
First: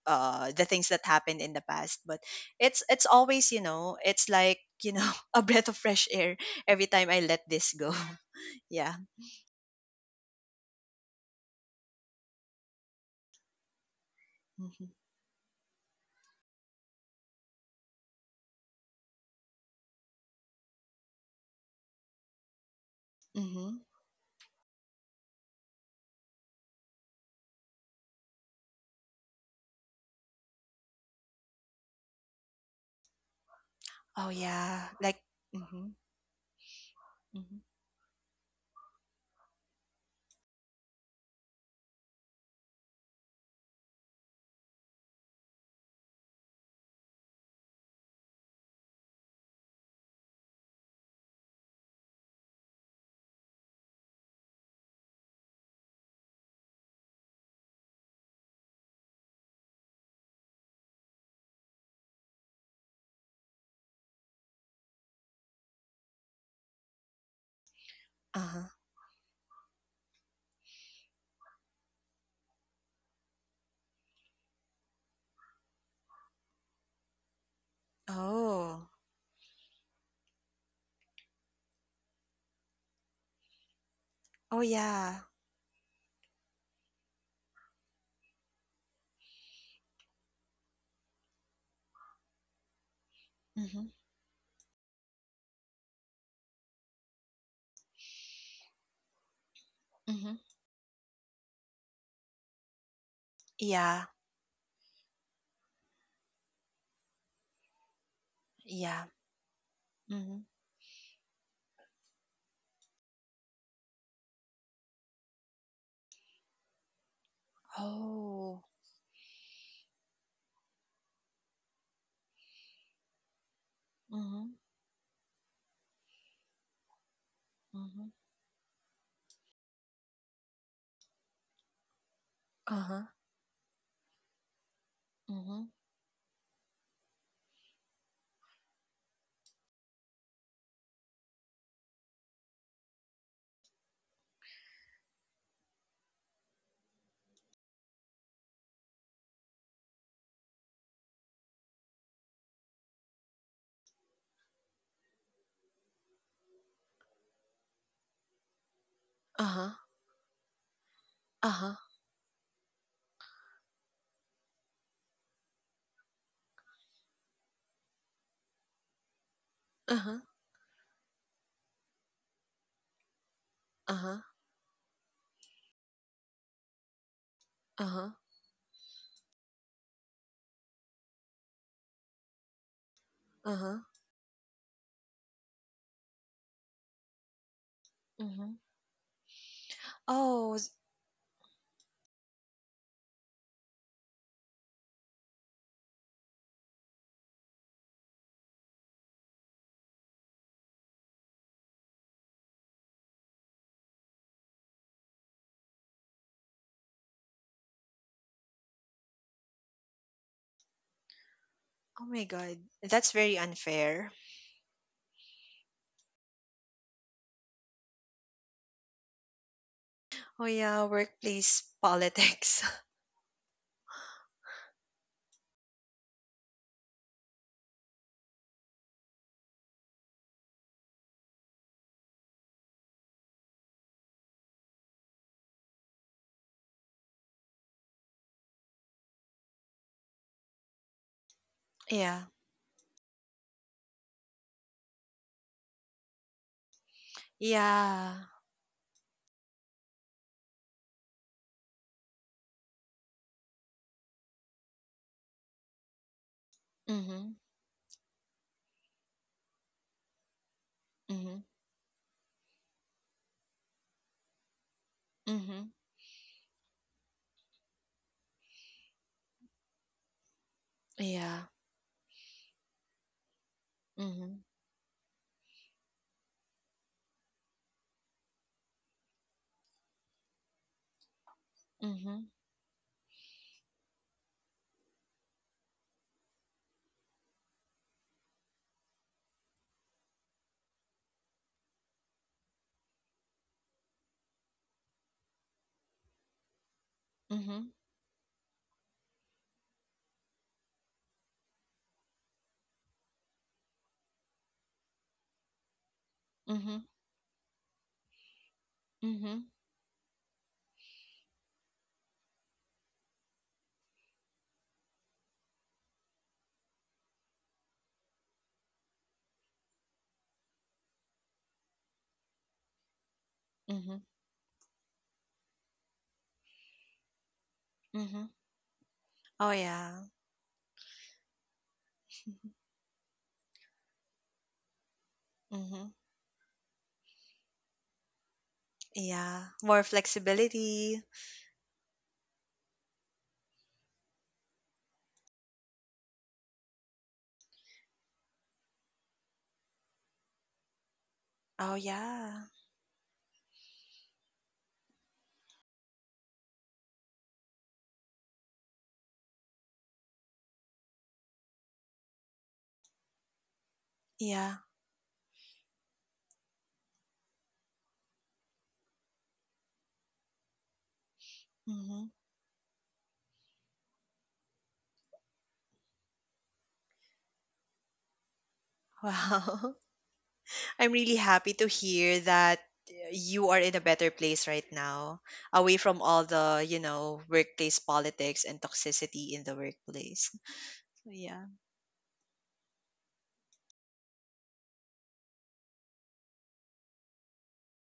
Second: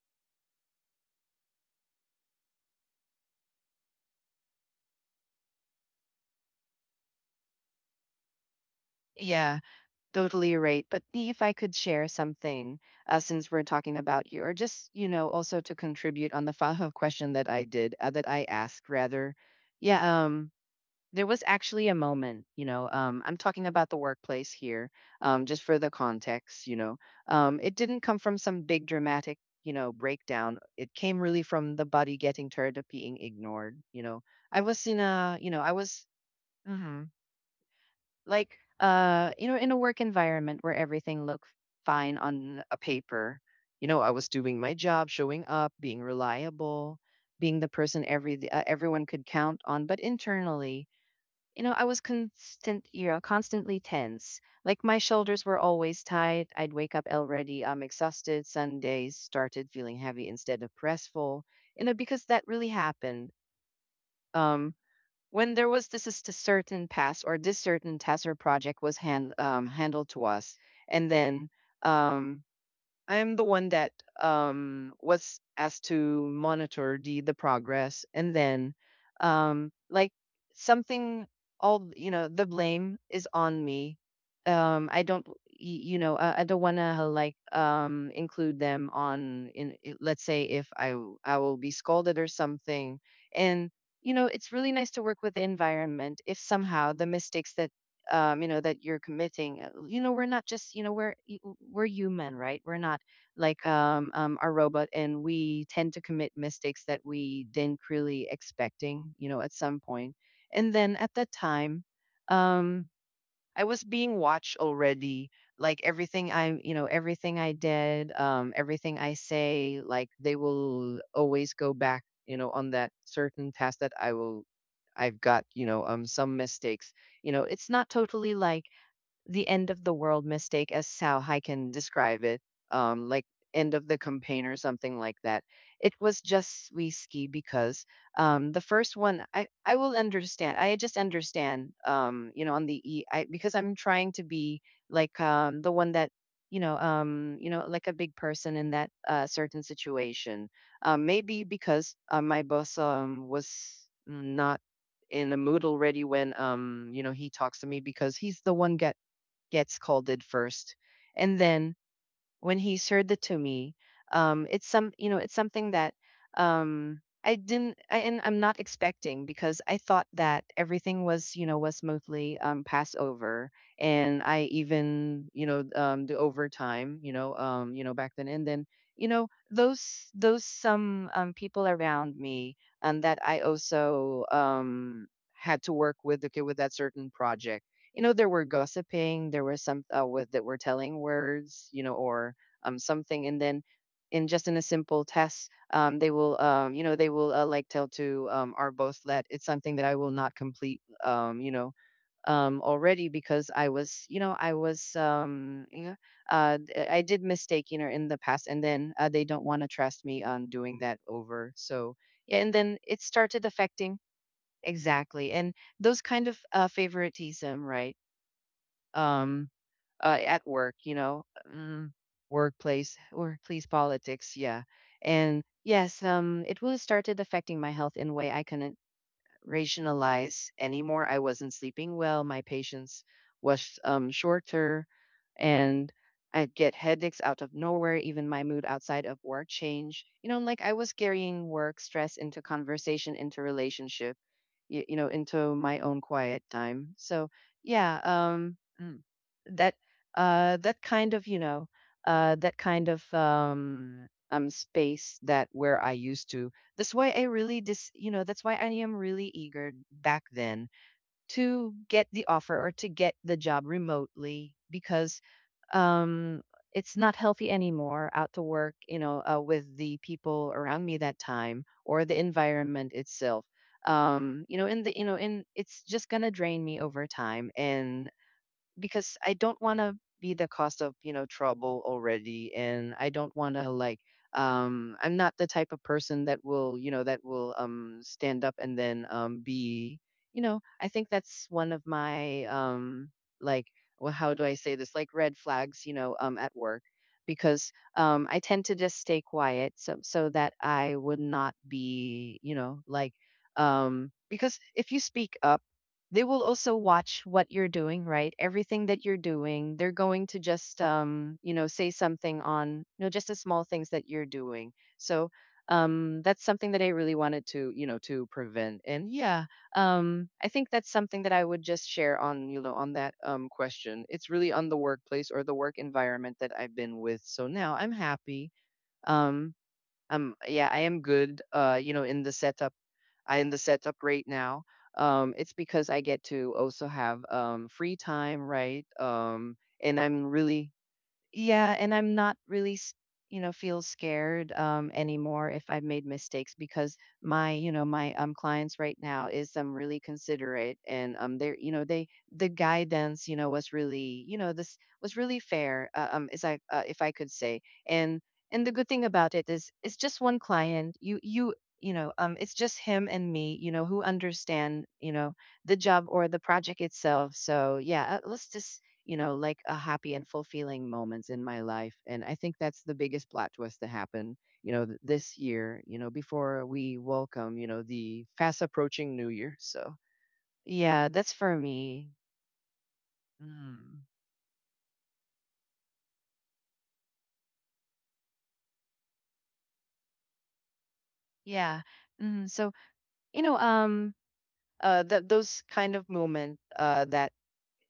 [SPEAKER 2] the things that happened in the past, but it's always, you know, it's like, you know, a breath of fresh air every time I let this go. Yeah.
[SPEAKER 1] yeah, totally right. But if I could share something, since we're talking about you, or
[SPEAKER 2] Hmm.
[SPEAKER 1] just, you know, also to contribute on the follow-up question that I did, that I asked rather. Yeah. Um. There was actually a moment, you know, I'm talking
[SPEAKER 2] Hmm.
[SPEAKER 1] about the workplace here, just for the context, you know. It didn't come from some big dramatic, you know, breakdown. It came really from the body getting tired of being ignored, you know.
[SPEAKER 2] Oh
[SPEAKER 1] I was
[SPEAKER 2] yeah,
[SPEAKER 1] in
[SPEAKER 2] like.
[SPEAKER 1] a, you know, I
[SPEAKER 2] Mhm.
[SPEAKER 1] was, hmm
[SPEAKER 2] Mhm.
[SPEAKER 1] like you know, in a work environment where everything looked fine on a paper. You know, I was doing my job, showing up, being reliable, being the person everyone could count on. But internally, you know, I was constantly tense. Like my shoulders were always tight. I'd wake up already exhausted. Sundays started feeling heavy instead of restful. You know, because that really happened. Um, when there was this certain pass, or this certain task or
[SPEAKER 2] Uh-huh.
[SPEAKER 1] project was handled to us, and then um I'm the one that was asked to monitor the progress, and then,
[SPEAKER 2] Oh.
[SPEAKER 1] like something all, you know, the blame is on me.
[SPEAKER 2] Oh,
[SPEAKER 1] I
[SPEAKER 2] yeah.
[SPEAKER 1] don't y- you know, I don't want to like include them let's say if I will be scolded or something. And
[SPEAKER 2] Mhm.
[SPEAKER 1] you know, it's really nice to work with the environment if somehow the mistakes that, you know, that you're committing, you know, we're
[SPEAKER 2] Mhm.
[SPEAKER 1] not just, you know, we're human, right? We're not like
[SPEAKER 2] Yeah.
[SPEAKER 1] a robot, and we tend to commit mistakes that we didn't really
[SPEAKER 2] Yeah.
[SPEAKER 1] expecting, you know, at some point.
[SPEAKER 2] Mhm.
[SPEAKER 1] And then at that time, um I was being watched already. Like everything I, you know, everything I did,
[SPEAKER 2] Oh.
[SPEAKER 1] everything I say, like they will always go back, you know, on that certain task that I will,
[SPEAKER 2] Mhm.
[SPEAKER 1] I've got, you know, some mistakes. You know, it's not
[SPEAKER 2] Mhm.
[SPEAKER 1] totally like the end of the world mistake, as how I can describe it,
[SPEAKER 2] Uh-huh.
[SPEAKER 1] um, like end of the campaign or something like that.
[SPEAKER 2] Mhm.
[SPEAKER 1] It was just risky because, the first one, I will understand. I just understand, you know, on the E, I, because I'm trying to be like the one that, you know, like a big person in that certain situation. Maybe because my boss was not in the mood already when, you know, he talks to me, because he's the one get
[SPEAKER 2] Uh-huh.
[SPEAKER 1] scolded first. And
[SPEAKER 2] Uh-huh.
[SPEAKER 1] then when he shared it to me, it's some, you know, it's something that I'm not expecting, because I thought
[SPEAKER 2] Uh-huh.
[SPEAKER 1] that everything was, you know, was smoothly passed over.
[SPEAKER 2] Uh-huh.
[SPEAKER 1] And I even, you know, the overtime, you know,
[SPEAKER 2] Uh-huh.
[SPEAKER 1] back then, and then, you know, those some people around me, and that I
[SPEAKER 2] Uh-huh.
[SPEAKER 1] also had to work with okay with that certain project. You know, there were
[SPEAKER 2] Mhm.
[SPEAKER 1] gossiping, there was some with that
[SPEAKER 2] Oh,
[SPEAKER 1] were
[SPEAKER 2] s-
[SPEAKER 1] telling words, you know, or something. And then in just in a simple test, they will, you know, they will like tell to our both that it's something that I will not complete, you know, already because I was, you know, I was, I did mistake, you know, in the past, and then they don't want to trust me on doing that over. So
[SPEAKER 2] oh my
[SPEAKER 1] yeah, and
[SPEAKER 2] God.
[SPEAKER 1] then it
[SPEAKER 2] That's very
[SPEAKER 1] started affecting,
[SPEAKER 2] unfair.
[SPEAKER 1] exactly, and those kind of favoritism, right? um
[SPEAKER 2] Oh
[SPEAKER 1] at work,
[SPEAKER 2] yeah,
[SPEAKER 1] you know,
[SPEAKER 2] workplace
[SPEAKER 1] mm,
[SPEAKER 2] politics.
[SPEAKER 1] workplace politics, yeah. And yes, it will started affecting my health in a way I couldn't rationalize anymore. I wasn't sleeping well. My patience was, shorter, and I'd get headaches out of nowhere. Even my mood outside of work changed. You know, like I was carrying work stress
[SPEAKER 2] yeah.
[SPEAKER 1] into conversation, into relationship, you know, into my own quiet time. So yeah,
[SPEAKER 2] Yeah.
[SPEAKER 1] that that kind of, you know, that kind of space that where I used to, that's why I
[SPEAKER 2] Mhm.
[SPEAKER 1] really dis you know, that's why I am really eager back then
[SPEAKER 2] Mhm.
[SPEAKER 1] to get the offer or to get the job remotely, because
[SPEAKER 2] Mhm.
[SPEAKER 1] um it's not healthy anymore out to work, you know, with the people around me that
[SPEAKER 2] Yeah.
[SPEAKER 1] time or the environment itself.
[SPEAKER 2] Mhm.
[SPEAKER 1] You know, in the you know, in it's just gonna drain me over time. And because I don't want to be the cause of, you know, trouble
[SPEAKER 2] Mhm.
[SPEAKER 1] already, and I don't want to like I'm not the type of person that will, you know, that will stand up and then be, you know, I think that's one of my like well, how do I say this, like red flags, you know, at work.
[SPEAKER 2] Mhm.
[SPEAKER 1] Because I tend to just stay quiet, so that I would not be, you know, like, because if you speak up, they will also
[SPEAKER 2] Mhm.
[SPEAKER 1] watch what you're doing, right? Everything that you're
[SPEAKER 2] Mhm.
[SPEAKER 1] doing, they're going to just you know, say something on, you know, just the small things that you're doing. So that's something that I really wanted to, you know, to prevent. And yeah, I think that's something that I would just share on, you know, on that
[SPEAKER 2] Mhm.
[SPEAKER 1] question. It's really on the workplace or the work environment that I've been with. So now I'm
[SPEAKER 2] Mhm.
[SPEAKER 1] happy,
[SPEAKER 2] Oh
[SPEAKER 1] um
[SPEAKER 2] yeah.
[SPEAKER 1] yeah, I am good. You know, in the
[SPEAKER 2] Mm-hmm.
[SPEAKER 1] setup, I in the setup right now. It's because
[SPEAKER 2] Mhm.
[SPEAKER 1] I get to also have free time, right?
[SPEAKER 2] Yeah. More
[SPEAKER 1] And I'm really,
[SPEAKER 2] flexibility.
[SPEAKER 1] yeah, and I'm not really, you know, feel scared anymore if I've made mistakes, because my, you know, my clients right now is really considerate, and they're, you know,
[SPEAKER 2] Oh,
[SPEAKER 1] they, the
[SPEAKER 2] yeah.
[SPEAKER 1] guidance, you know, was really, you know, this was really fair, is I, if I could say. and and the good thing about it is it's just one client. You know, it's just him and me, you know, who
[SPEAKER 2] Yeah.
[SPEAKER 1] understand, you know, the job or the project itself. So yeah, let's just, you know, like a happy and fulfilling moments in my life.
[SPEAKER 2] Hmm.
[SPEAKER 1] And I think that's the biggest plot twist to happen, you know, this year, you know, before we welcome, you know, the fast approaching new year. So,
[SPEAKER 2] Wow.
[SPEAKER 1] yeah,
[SPEAKER 2] I'm
[SPEAKER 1] that's
[SPEAKER 2] really
[SPEAKER 1] for
[SPEAKER 2] happy to
[SPEAKER 1] me.
[SPEAKER 2] hear that you are in a better place right now, away from all the, you know, workplace politics and toxicity in the workplace. So, yeah.
[SPEAKER 1] Yeah. Mm, so, you know, that those kind of moment that,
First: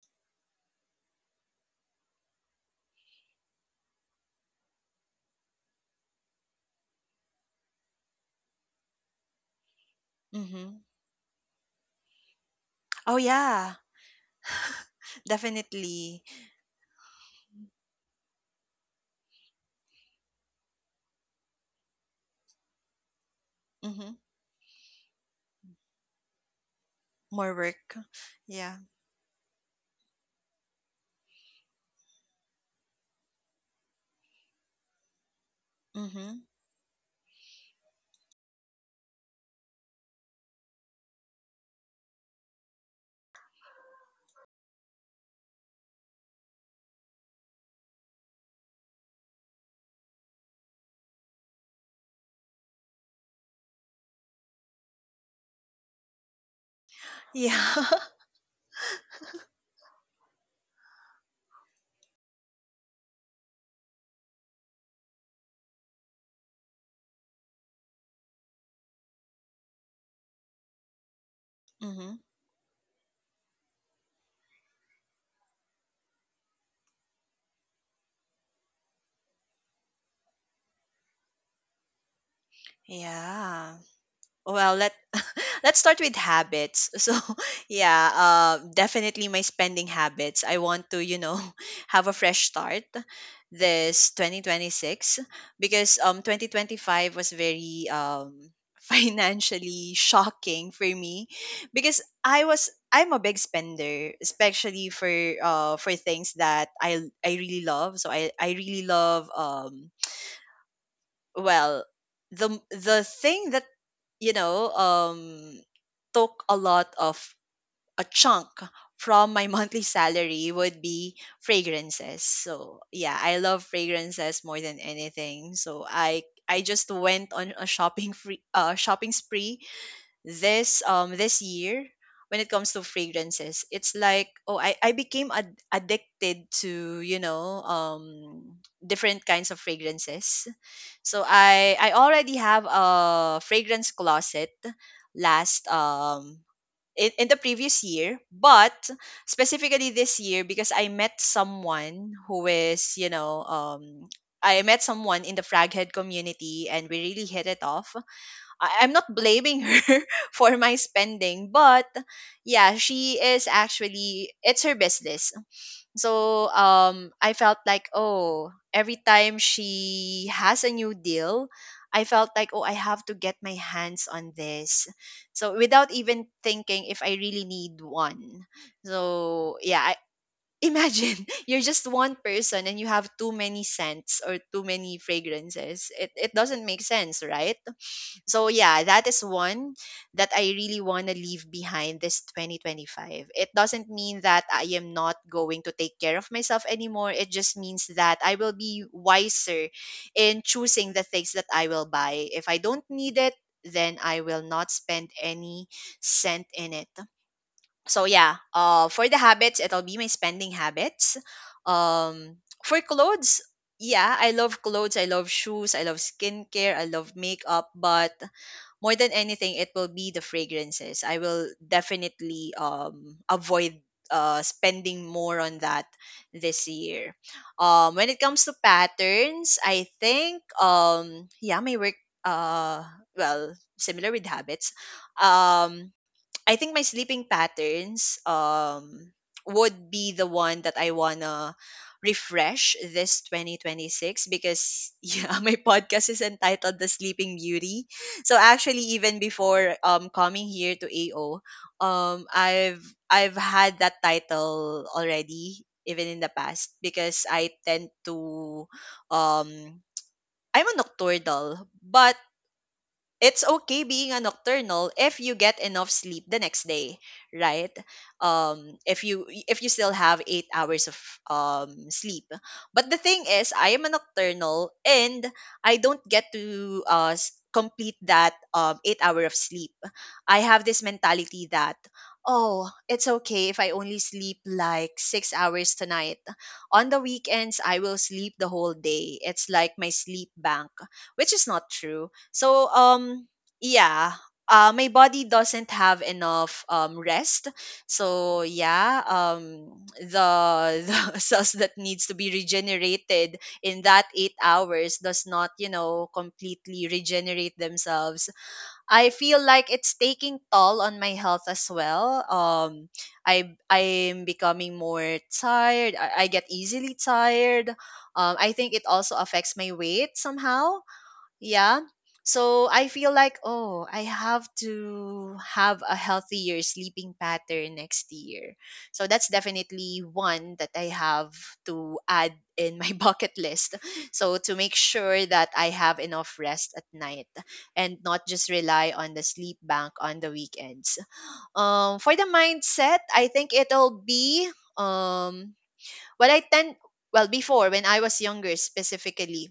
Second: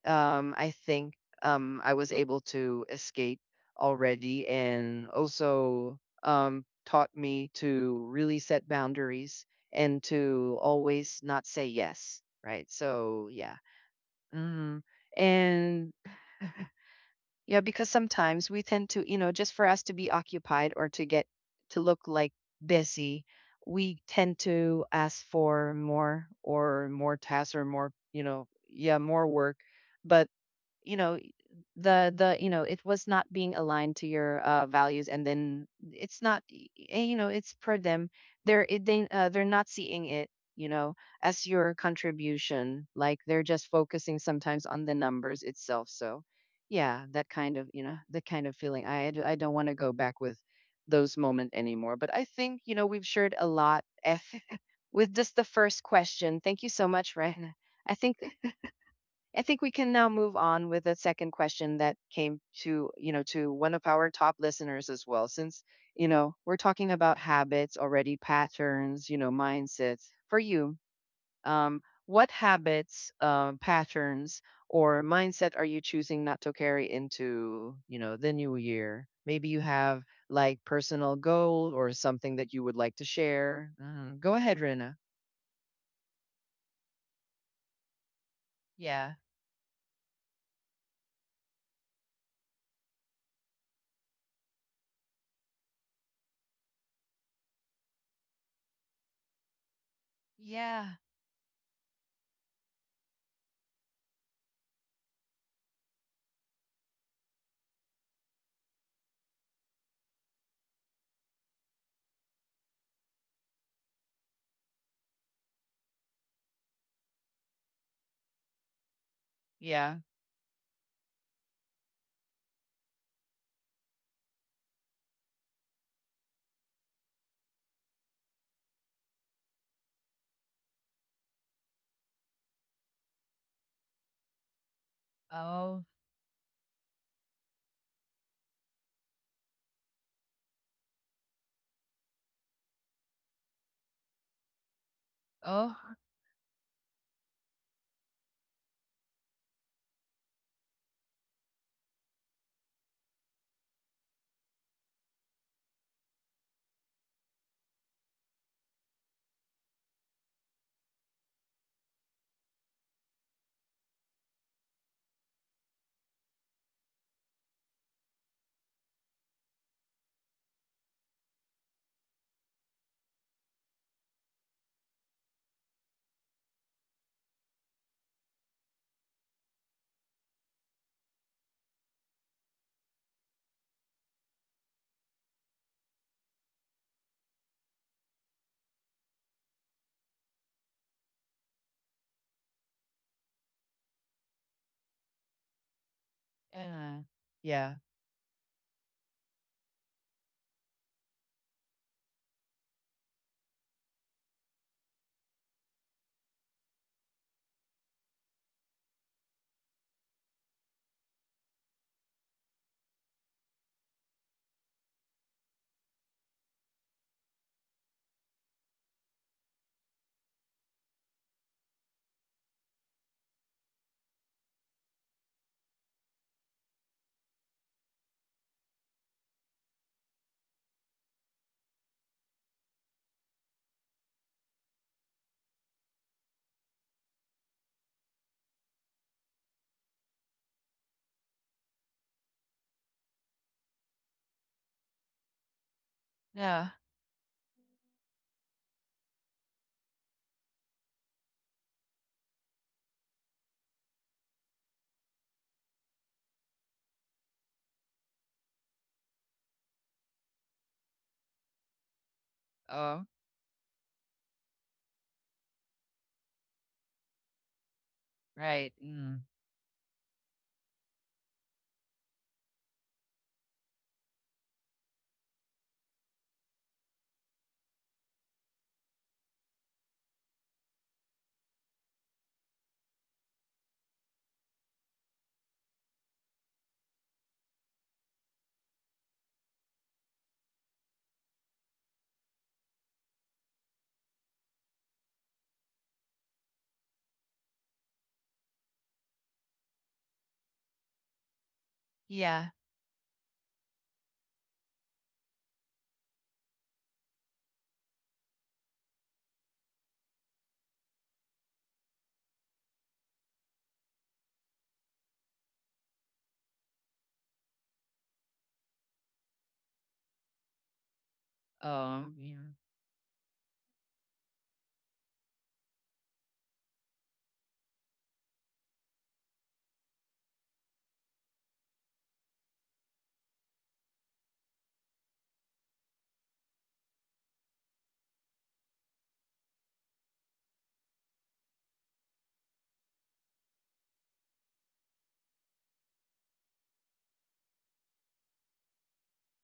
[SPEAKER 1] I think, I was able to escape already, and also taught me to really set boundaries, and to
[SPEAKER 2] Hmm.
[SPEAKER 1] always not say yes. Right.
[SPEAKER 2] Oh,
[SPEAKER 1] So, yeah.
[SPEAKER 2] yeah.
[SPEAKER 1] hmm And
[SPEAKER 2] Definitely.
[SPEAKER 1] yeah, because sometimes we tend to, you know, just for us to be occupied or to get to look like busy, we
[SPEAKER 2] Hmm.
[SPEAKER 1] tend to ask for more, or more
[SPEAKER 2] More
[SPEAKER 1] tasks, or more,
[SPEAKER 2] work.
[SPEAKER 1] you know,
[SPEAKER 2] Yeah.
[SPEAKER 1] yeah, more work. But you know, it was not being aligned to your values, and then it's not,
[SPEAKER 2] Hmm.
[SPEAKER 1] you know, it's for them, they they're not seeing it, you know, as your contribution. Like they're just focusing sometimes on the numbers itself. So yeah, that kind of, you know, the kind of feeling I don't want to go back with those moment anymore. But I think, you know, we've shared a lot, F, with just the first question. Thank you so much, Ren.
[SPEAKER 2] Yeah.
[SPEAKER 1] i think I think we can now move on with a second question that came to, you know, to one of our top listeners as well. Since, you know, we're talking about habits already, patterns, you know, mindsets. For you,
[SPEAKER 2] hmm
[SPEAKER 1] what habits, patterns, or mindset are you choosing not to carry into, the new year? Maybe you have like personal goal or something that you would like to share.
[SPEAKER 2] Yeah.
[SPEAKER 1] Go ahead,
[SPEAKER 2] Well, let,
[SPEAKER 1] Rena.
[SPEAKER 2] let's start with habits. So, yeah,
[SPEAKER 1] Yeah.
[SPEAKER 2] definitely my spending habits. I want to, you know, have a fresh start this 2026, because 2025 was very financially shocking for
[SPEAKER 1] Yeah.
[SPEAKER 2] me, because I'm a big spender, especially for things that I really love. So I really love, well the thing, you know, took a lot of, a chunk from my monthly
[SPEAKER 1] Yeah.
[SPEAKER 2] salary would be fragrances. So yeah, I love fragrances more than anything. So I just went on a shopping free shopping spree this this year when it comes to fragrances. It's like, oh, I became
[SPEAKER 1] Oh,
[SPEAKER 2] addicted to, you know, different kinds of fragrances. So I already have a fragrance closet last
[SPEAKER 1] oh.
[SPEAKER 2] in the previous year, but specifically this year, because I met someone who is, you know, I met someone in the Fraghead community and we really hit it off. I'm not blaming her for my spending, but yeah, she is, actually it's her business. So I felt like, oh, every time she has a new deal, I felt like, oh, I have to get my hands on this. So without even thinking if I really need one. So yeah, I, imagine you're just one person and you have too many scents or too many fragrances. It doesn't make sense, right? So yeah, that is one that I really want to leave behind this 2025. It doesn't mean that I am not going to take care of myself
[SPEAKER 1] Yeah.
[SPEAKER 2] anymore. It just
[SPEAKER 1] Yeah.
[SPEAKER 2] means that I will be wiser in choosing the things that I will buy. If I don't need it, then I will not spend any cent in it. So yeah, for the habits, it'll be my spending habits. For clothes, yeah, I love clothes, I love shoes, I love skincare, I love makeup, but more than anything it will be the fragrances. I will definitely avoid spending more on that this year. When it comes to patterns, I think, yeah my work uh well similar with habits. um I think my sleeping patterns would be the one that I wanna refresh this 2026, because yeah, my podcast is
[SPEAKER 1] Yeah.
[SPEAKER 2] entitled The Sleeping Beauty. So actually even before coming here to AO, I've had that title already even in the past, because I tend to, um I'm a nocturnal, but
[SPEAKER 1] Oh,
[SPEAKER 2] it's okay being a nocturnal if you get enough sleep the next day, right?
[SPEAKER 1] right.
[SPEAKER 2] If you,
[SPEAKER 1] Mm.
[SPEAKER 2] still have 8 hours of sleep. But the thing is, I am a nocturnal and I don't get to complete that 8 hour of sleep. I have this mentality that, oh, it's okay if I only sleep like 6 hours tonight. On the weekends, I will sleep the whole day. It's like my sleep bank, which is not true. So yeah, my body doesn't have enough rest. So yeah, the the cells that needs to be
[SPEAKER 1] Yeah.
[SPEAKER 2] regenerated in that 8 hours does not, you know, completely regenerate themselves. I feel like it's taking toll on my health as well. I'm becoming more tired. I get easily tired. I think it also affects my weight somehow. Yeah.
[SPEAKER 1] Oh, yeah.
[SPEAKER 2] So I feel like, oh, I have to have a healthier sleeping pattern next year. So that's definitely one that I have to add in my bucket list. So to make sure that I have enough rest at night and not just rely on the sleep bank on the weekends. For the mindset, I think it'll be um, what I tend, well, before when I was younger specifically,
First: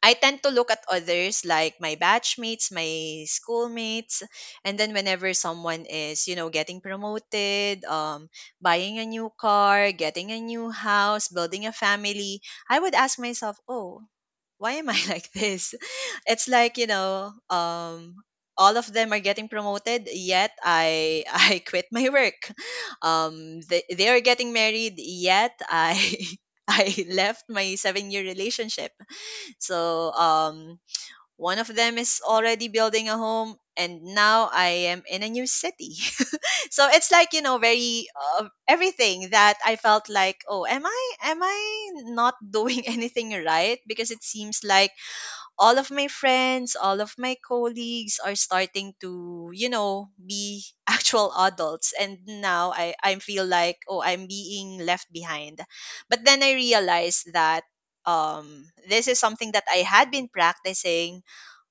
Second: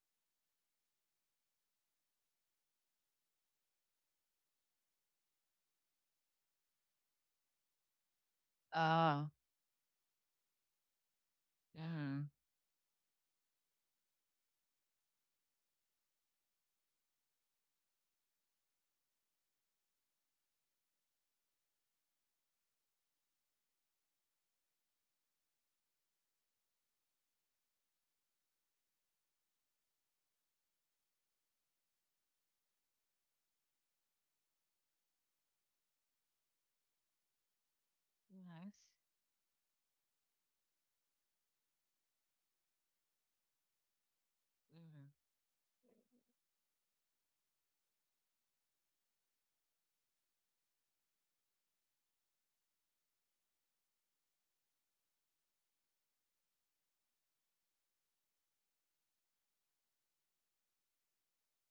[SPEAKER 2] I tend to look at others like my batchmates, my schoolmates, and then whenever someone is, you know, getting promoted, buying a
[SPEAKER 1] Oh.
[SPEAKER 2] new car, getting a new house, building a
[SPEAKER 1] Yeah.
[SPEAKER 2] family, I would ask myself, "Oh, why am I like this?" It's like, you know, all of them are getting promoted, yet I I quit my work. They are getting married, yet I I left my 7-year relationship. So, one of them is already building a home, and now I am in a new city. So it's like, you know, very
[SPEAKER 1] Yes.
[SPEAKER 2] everything that I felt like, oh, am I not doing anything right? Because it seems like
[SPEAKER 1] Hmm.
[SPEAKER 2] all of my friends, all of my colleagues are starting to, you know, be actual adults. And now I feel like, oh, I'm being left behind. But then I realized that this is something that I had been practicing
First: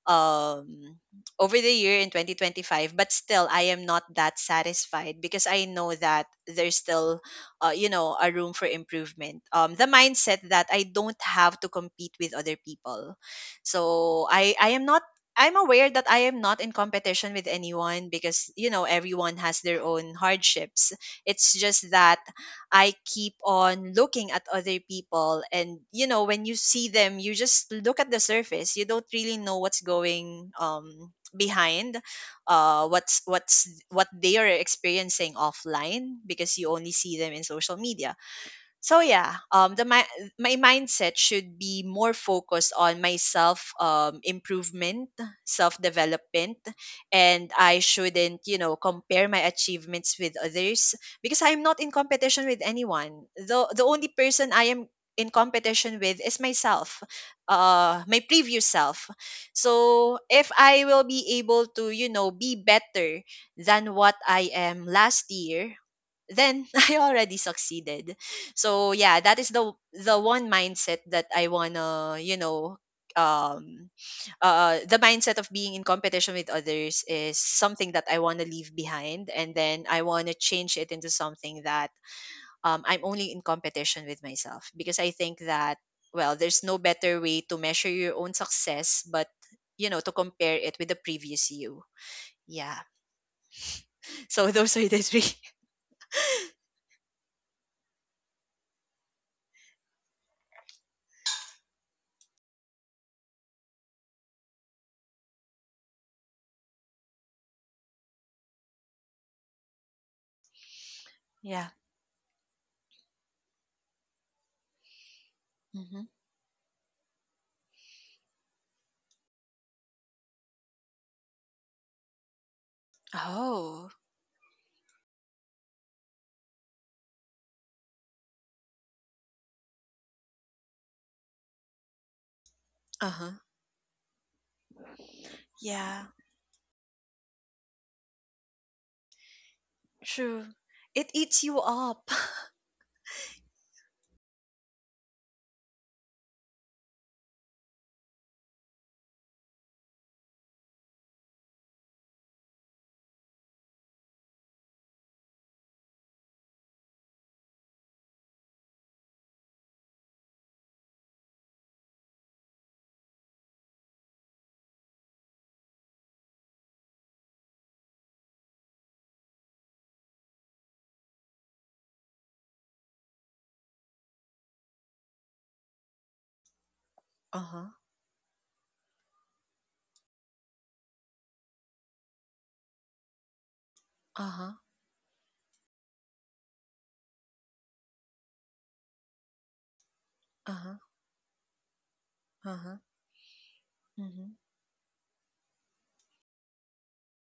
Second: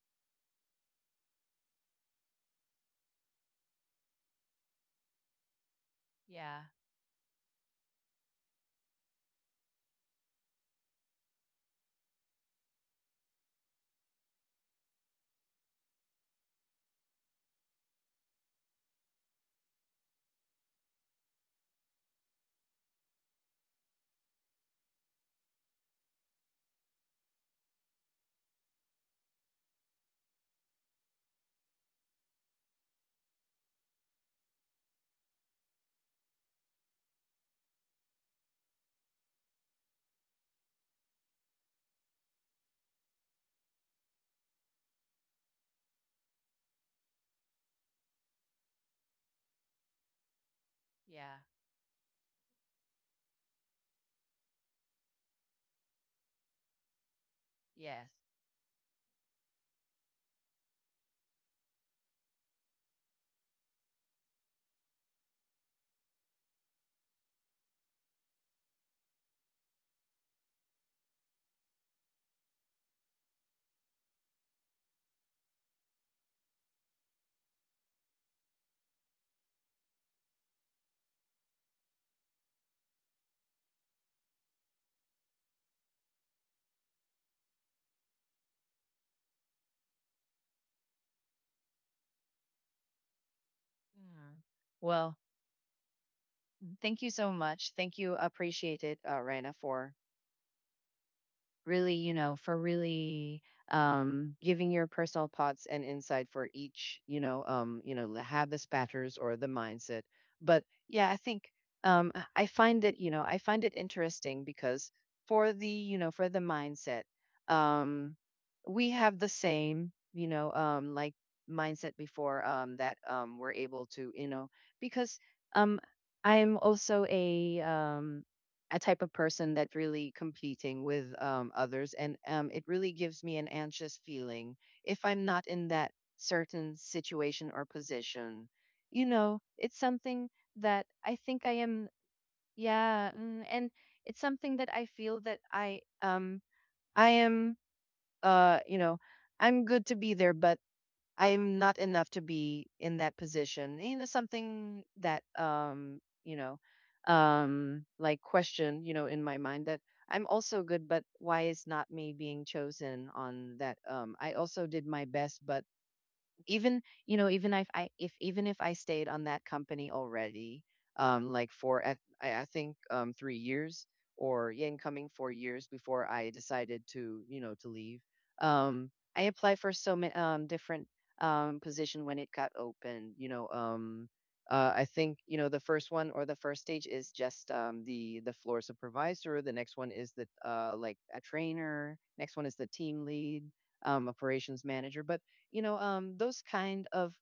[SPEAKER 2] um over the year in 2025, but still I am not that satisfied because I know that
[SPEAKER 1] Yeah.
[SPEAKER 2] there's still, you know, a room for improvement. The mindset that I don't have to compete with other people. So I'm aware that I am not in competition with anyone, because, you know, everyone has their own hardships. It's just that I keep on looking at other people. And, you know, when you see them, you just look at the surface. You don't really know what's going, behind, what they are experiencing offline, because you only see them in social media. So, yeah, the my mindset should be more focused on my self improvement, self development. And I shouldn't, you know, compare my achievements with others,
[SPEAKER 1] Yeah.
[SPEAKER 2] because I'm not in competition with anyone. The only person I am in competition with is myself.
[SPEAKER 1] Yes.
[SPEAKER 2] My previous self. So if I will be able to, you know, be better than what I am last year, then I already succeeded. So, yeah, that is the one mindset that I wanna, you know, um the mindset of being in competition with others is something that I wanna leave behind. And then I wanna change it into something that I'm only in competition with myself, because I think that, well, there's no better way to measure your own success but, you know, to compare it with the previous you. Yeah.
[SPEAKER 1] Mm.
[SPEAKER 2] So those are the
[SPEAKER 1] Well,
[SPEAKER 2] three.
[SPEAKER 1] thank you so much. Thank you. Appreciate it, Raina, for really, giving your personal thoughts and insight for each, the habits patterns or the mindset. But yeah, I think
[SPEAKER 2] Yeah.
[SPEAKER 1] I find it interesting because for the, you
[SPEAKER 2] Hmm.
[SPEAKER 1] know, for the mindset, um we have the same, like mindset before that we're able
[SPEAKER 2] Oh.
[SPEAKER 1] to, because um I'm also a type of person that really competing with others, and it really
[SPEAKER 2] Uh
[SPEAKER 1] gives
[SPEAKER 2] huh.
[SPEAKER 1] me an anxious feeling if I'm not in that
[SPEAKER 2] Yeah,
[SPEAKER 1] certain situation or position. You know, it's something
[SPEAKER 2] true.
[SPEAKER 1] that
[SPEAKER 2] It
[SPEAKER 1] I
[SPEAKER 2] eats
[SPEAKER 1] think I
[SPEAKER 2] you
[SPEAKER 1] am.
[SPEAKER 2] up.
[SPEAKER 1] Yeah. And it's something that I feel that I am. uh you know I'm good to be there, but I'm not enough to be in that position. You know, something that, like question, in my mind that I'm also good, but why is not me being chosen on that? I also did my best, but even you know even if I if even if I stayed on that company already, like for at, I think 3 years, or yeah, incoming 4 years before I decided to,
[SPEAKER 2] Uh-huh.
[SPEAKER 1] to leave. um I applied for so many different position when it got open,
[SPEAKER 2] Uh-huh.
[SPEAKER 1] I think the first one or the first stage is just, the floor supervisor. The next one is the
[SPEAKER 2] Uh-huh.
[SPEAKER 1] like a trainer. Next one is the
[SPEAKER 2] Uh-huh.
[SPEAKER 1] team lead,
[SPEAKER 2] Mm-hmm.
[SPEAKER 1] operations manager. But those kind of,